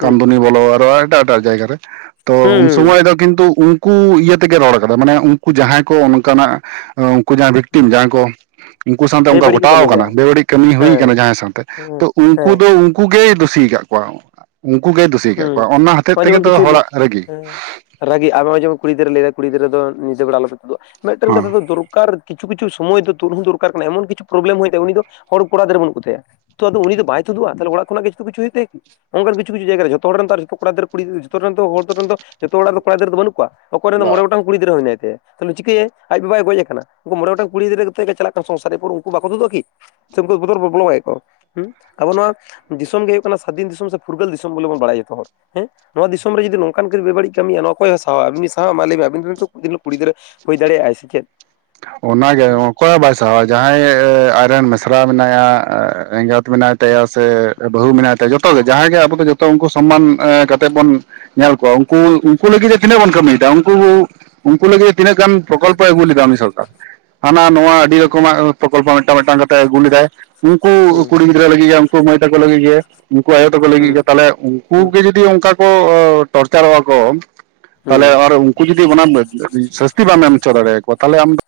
left: ᱦᱩᱸ
right: ᱵᱚᱞᱚ ᱟᱨ ᱮᱴᱟᱜ ᱮᱴᱟᱜ ᱡᱟᱭᱜᱟ ᱨᱮ ᱛᱚ ᱩᱱ ᱥᱚᱢᱚᱭ ᱫᱚ ᱠᱤᱱᱛᱩ ᱩᱱᱠᱩ ᱤᱭᱟᱹ ᱛᱮᱜᱮ ᱨᱚᱲ ᱠᱟᱫᱟ ᱢᱟᱱᱮ ᱩᱱᱠᱩ ᱡᱟᱦᱟᱸᱭ ᱠᱚ ᱚᱱᱠᱟᱱᱟᱜ ᱩᱱᱠᱩ ᱡᱟᱦᱟᱸ
left: ᱦᱩᱸ
right: ᱵᱷᱤᱠᱴᱤᱢ ᱡᱟᱦᱟᱸᱭ ᱠᱚ ᱩᱱᱠᱩ ᱥᱟᱶᱛᱮ ᱚᱱᱠᱟ
left: ᱵᱮᱵᱟᱹᱲᱤᱡ ᱠᱚ
right: ᱜᱷᱚᱴᱟᱣ
left: ᱠᱟᱹᱢᱤᱭ
right: ᱠᱟᱱᱟ
left: ᱠᱟᱜᱼᱟ
right: ᱵᱮᱵᱟᱹᱲᱤᱡ ᱠᱟᱹᱢᱤ ᱦᱩᱭ ᱠᱟᱱᱟ
left: ᱦᱮᱸ
right: ᱡᱟᱦᱟᱸᱭ ᱥᱟᱶᱛᱮ
left: ᱦᱮᱸ
right: ᱛᱚ ᱩᱱᱠᱩ
left: ᱦᱮᱸ
right: ᱫᱚ ᱩᱱᱠᱩ ᱜᱮᱭ ᱫᱩᱥᱤ ᱟᱠᱟ ᱠᱚᱣᱟ ᱩᱱᱠᱩ ᱜᱮᱭ ᱫᱩᱥᱤ ᱟᱠᱟ ᱠᱚᱣᱟ
left: ᱦᱩᱸ
right: ᱚᱱᱟ ᱦᱚᱛᱮᱛ ᱛᱮᱜᱮ ᱛᱚ ᱦᱚᱲᱟᱜ ᱨᱟᱜᱤ
left: ᱨᱟᱜᱤ [unintelligible] ᱠᱩᱲᱤ ᱜᱤᱫᱽᱨᱟᱹ ᱞᱟᱹᱭ ᱫᱟᱭ ᱠᱩᱲᱤ ᱜᱤᱫᱽᱨᱟᱹ ᱧᱤᱫᱟᱹ ᱵᱮᱲᱟ ᱟᱞᱚᱯᱮ ᱛᱩᱫᱩᱜ ᱟ ᱟᱫᱚ
right: ᱦᱚᱸ
left: ᱢᱤᱫᱴᱟᱜ [unintelligible] ᱫᱚᱨᱟᱨ ᱠᱤᱪᱷᱩ ᱠᱤᱪᱷᱩ ᱥᱚᱭᱚᱭ ᱛᱚ ᱛᱩᱫᱦᱚᱸ ᱫᱚᱨᱠᱟᱨ ᱠᱟᱱᱟ ᱮᱢᱚᱱ ᱠᱤᱪᱷᱩ ᱯᱨᱚᱵᱞᱮᱢ ᱦᱩᱭᱩᱜ ᱛᱟᱭᱟ ᱩᱱᱤ ᱫᱚ ᱦᱚᱲ ᱠᱚᱲᱟ ᱜᱤᱫᱽᱨᱟᱹ ᱵᱟᱹᱱᱩᱜ ᱠᱚ ᱛᱟᱭᱟ ᱛᱚ ᱩᱱᱤ ᱫᱚ ᱵᱟᱭ ᱛᱩᱫᱩᱜᱼᱟ ᱛᱟᱦᱚᱞ ᱚᱲᱟᱜ ᱠᱷᱚᱱᱟᱜ ᱜᱮ ᱡᱷᱚᱛᱚ ᱠᱤᱪᱷᱩ ᱦᱩᱭᱩᱜ ᱛᱟᱭᱟ ᱚᱱᱠᱟᱱ ᱠᱤᱪᱷᱩ ᱠᱤᱪᱷᱩ ᱡᱟᱭᱜᱟ ᱡᱷᱚᱛᱚ ᱦᱚᱲ ᱨᱮᱱ ᱫᱚ ᱠᱚᱲᱟ ᱜᱤᱫᱟᱹᱨ ᱠᱩᱲᱤ ᱡᱚᱛᱚ ᱨᱮᱱ ᱫᱚ ᱦᱚᱲ ᱫᱚ ᱨᱮᱱ ᱫᱚ ᱡᱚᱛᱚ ᱦᱚᱲᱟᱜ ᱠᱚᱲᱟ ᱜᱤᱫᱽᱨᱟᱹ ᱫᱚ ᱵᱟᱹᱱᱩᱜ ᱠᱚ ᱚᱠᱚᱭ ᱨᱮᱱ ᱫᱚ ᱢᱚᱬᱮ ᱜᱚᱴᱟᱝ ᱠᱩᱲᱤ ᱜᱤᱫᱽᱨᱟᱹ ᱦᱮᱱᱟᱭ ᱛᱟᱭᱟ ᱛᱚ ᱩᱱᱤ ᱪᱤᱠᱟᱹᱭᱟ ᱟᱡ ᱵᱟᱵᱟᱭ ᱜᱚᱡ ᱟᱠᱟᱱᱟ ᱩᱱᱠᱩ ᱢᱚᱬᱮ ᱜᱚᱴᱟᱝ ᱠᱩᱲᱤ ᱜᱤᱫᱽᱨᱟᱹ ᱠᱟᱛᱮ ᱜᱮ ᱪᱟᱞᱟᱜ ᱠᱟᱱᱟ ᱥᱚᱝᱥᱟᱨᱤ ᱯᱚᱨ ᱩᱱᱠᱩ ᱵᱟᱠᱚ ᱛᱩᱫᱩᱜᱼᱟ ᱠᱤ ᱥᱮ ᱩᱱᱠᱩ ᱵᱚᱛᱚᱨ ᱵᱚᱞᱚᱣᱟᱭᱮᱫ ᱠᱚ ᱦᱩᱸ ᱟᱵᱚ ᱱᱚᱣᱟ ᱫᱤᱥᱚᱢ ᱜᱮ ᱦᱩᱭᱩᱜ ᱠᱟᱱᱟ ᱥᱟᱹᱫᱷᱤᱱ ᱫᱤᱥᱚᱢ ᱥᱮ ᱯᱷᱩᱨᱜᱟᱹᱞ ᱫᱤᱥᱚᱢ ᱵᱚᱞ ᱵᱚᱱ ᱵᱟᱲᱟᱭ ᱡᱚᱛᱚ ᱦᱚᱲ ᱦᱮᱸ ᱱᱚᱣᱟ ᱫᱤᱥᱚᱢ ᱨᱮ ᱡᱩᱫᱤ ᱱᱚᱝᱠᱟᱱ ᱵᱮ ᱵᱟᱹᱲᱤᱡ ᱠᱟᱹᱢᱤᱭᱟ ᱱᱚᱣᱟ ᱚᱠᱚᱭᱼᱮ ᱥᱟᱦᱟᱣ ᱟᱵᱤᱱ ᱵᱤᱱ ᱥᱟᱦᱟᱣᱟ ᱢᱟ ᱞᱟᱹᱭ ᱢᱮ ᱟᱵᱤᱱ ᱨᱤᱱ ᱛᱚ ᱢᱤᱫᱤᱱ ᱦᱤᱞᱚᱜ ᱠᱩᱲᱤ ᱜᱤᱫᱽᱨᱟᱹ ᱦᱩᱭ ᱫᱟᱲᱮᱭᱟᱜᱼᱟᱭ ᱥᱮ ᱪᱮᱫ
right: ᱚᱱᱟᱜᱮ
left: ᱦᱩᱸ
right: ᱚᱠᱚᱭ ᱵᱟᱭ ᱥᱟᱦᱟᱣᱟ ᱡᱟᱦᱟᱸᱭ ᱟᱡᱨᱮᱱ ᱢᱤᱥᱨᱟ ᱢᱮᱱᱟᱭᱟ ᱮᱸᱜᱟᱛ ᱢᱮᱱᱟᱭ ᱛᱟᱭᱟ
left: ᱦᱩᱸ
right: ᱥᱮ ᱵᱟᱹᱦᱩ ᱢᱮᱱᱟᱭ ᱛᱟᱭᱟ ᱡᱚᱛᱚ ᱜᱮ ᱡᱟᱦᱟᱸᱜᱮ ᱟᱵᱚ ᱫᱚ ᱡᱚᱛᱚ ᱩᱱᱠᱩ ᱥᱚᱢᱢᱟᱱ ᱠᱟᱛᱮᱜ ᱵᱚᱱ ᱧᱮᱞ ᱠᱚᱣᱟ ᱩᱱᱠᱩ ᱩᱱᱠᱩ ᱞᱟᱹᱜᱤᱫ ᱛᱤᱱᱟᱹᱜ ᱵᱚᱱ ᱠᱟᱹᱢᱤᱭᱮᱫᱟ ᱩᱱᱠᱩ ᱩᱱᱠᱩ ᱞᱟᱹᱜᱤᱫ ᱛᱤᱱᱟᱹᱜ ᱜᱟᱱ ᱯᱨᱚᱠᱚᱞᱯᱚ ᱟᱹᱜᱩ ᱞᱮᱫᱟ ᱩᱱᱤ ᱥᱚᱨᱠᱟᱨ ᱦᱟᱱᱟ ᱱᱚᱣᱟ ᱟᱹᱰᱤ ᱨᱚᱠᱚᱢᱟᱜ ᱯᱨᱚᱠᱚᱞᱯᱚ ᱢᱤᱫᱴᱟᱝ ᱢᱤᱫᱴᱟᱝ ᱠᱟᱛᱮᱫ ᱟᱜᱩ ᱞᱮᱫᱟᱭ ᱩᱱᱠᱩ
left: ᱦᱩᱸ
right: ᱠᱩᱲᱤ ᱜᱤᱫᱽᱨᱟᱹ ᱞᱟᱹᱜᱤᱫ ᱜᱮ ᱩᱱᱠᱩ ᱢᱟᱹᱭ ᱛᱟᱠᱚ ᱞᱟᱹᱜᱤᱫ ᱜᱮ ᱩᱱᱠᱩ
left: ᱦᱩᱸ ᱦᱩᱸ
right: ᱟᱭᱳ ᱛᱟᱠᱚ ᱞᱟᱹᱜᱤᱫ
left: ᱦᱩᱸ
right: ᱜᱮ ᱛᱟᱦᱞᱮ ᱩᱱᱠᱩ
left: ᱦᱩᱸ
right: ᱜᱮ ᱡᱚᱫᱤ ᱚᱱᱠᱟ ᱠᱚ ᱴᱚᱨᱪᱟᱨᱚᱜᱼᱟ ᱠᱚ ᱛᱟᱦᱞᱮ
left: ᱦᱩᱸ
right: ᱟᱨ ᱩᱱᱠᱩ ᱡᱩᱫᱤ ᱚᱱᱟ ᱥᱟᱹᱥᱛᱤ ᱵᱟᱢ ᱮᱢ ᱦᱚᱪᱚ ᱫᱟᱲᱮᱭᱟᱠᱚᱣᱟ ᱛᱟᱦᱞᱮ ᱟᱢ ᱫᱚ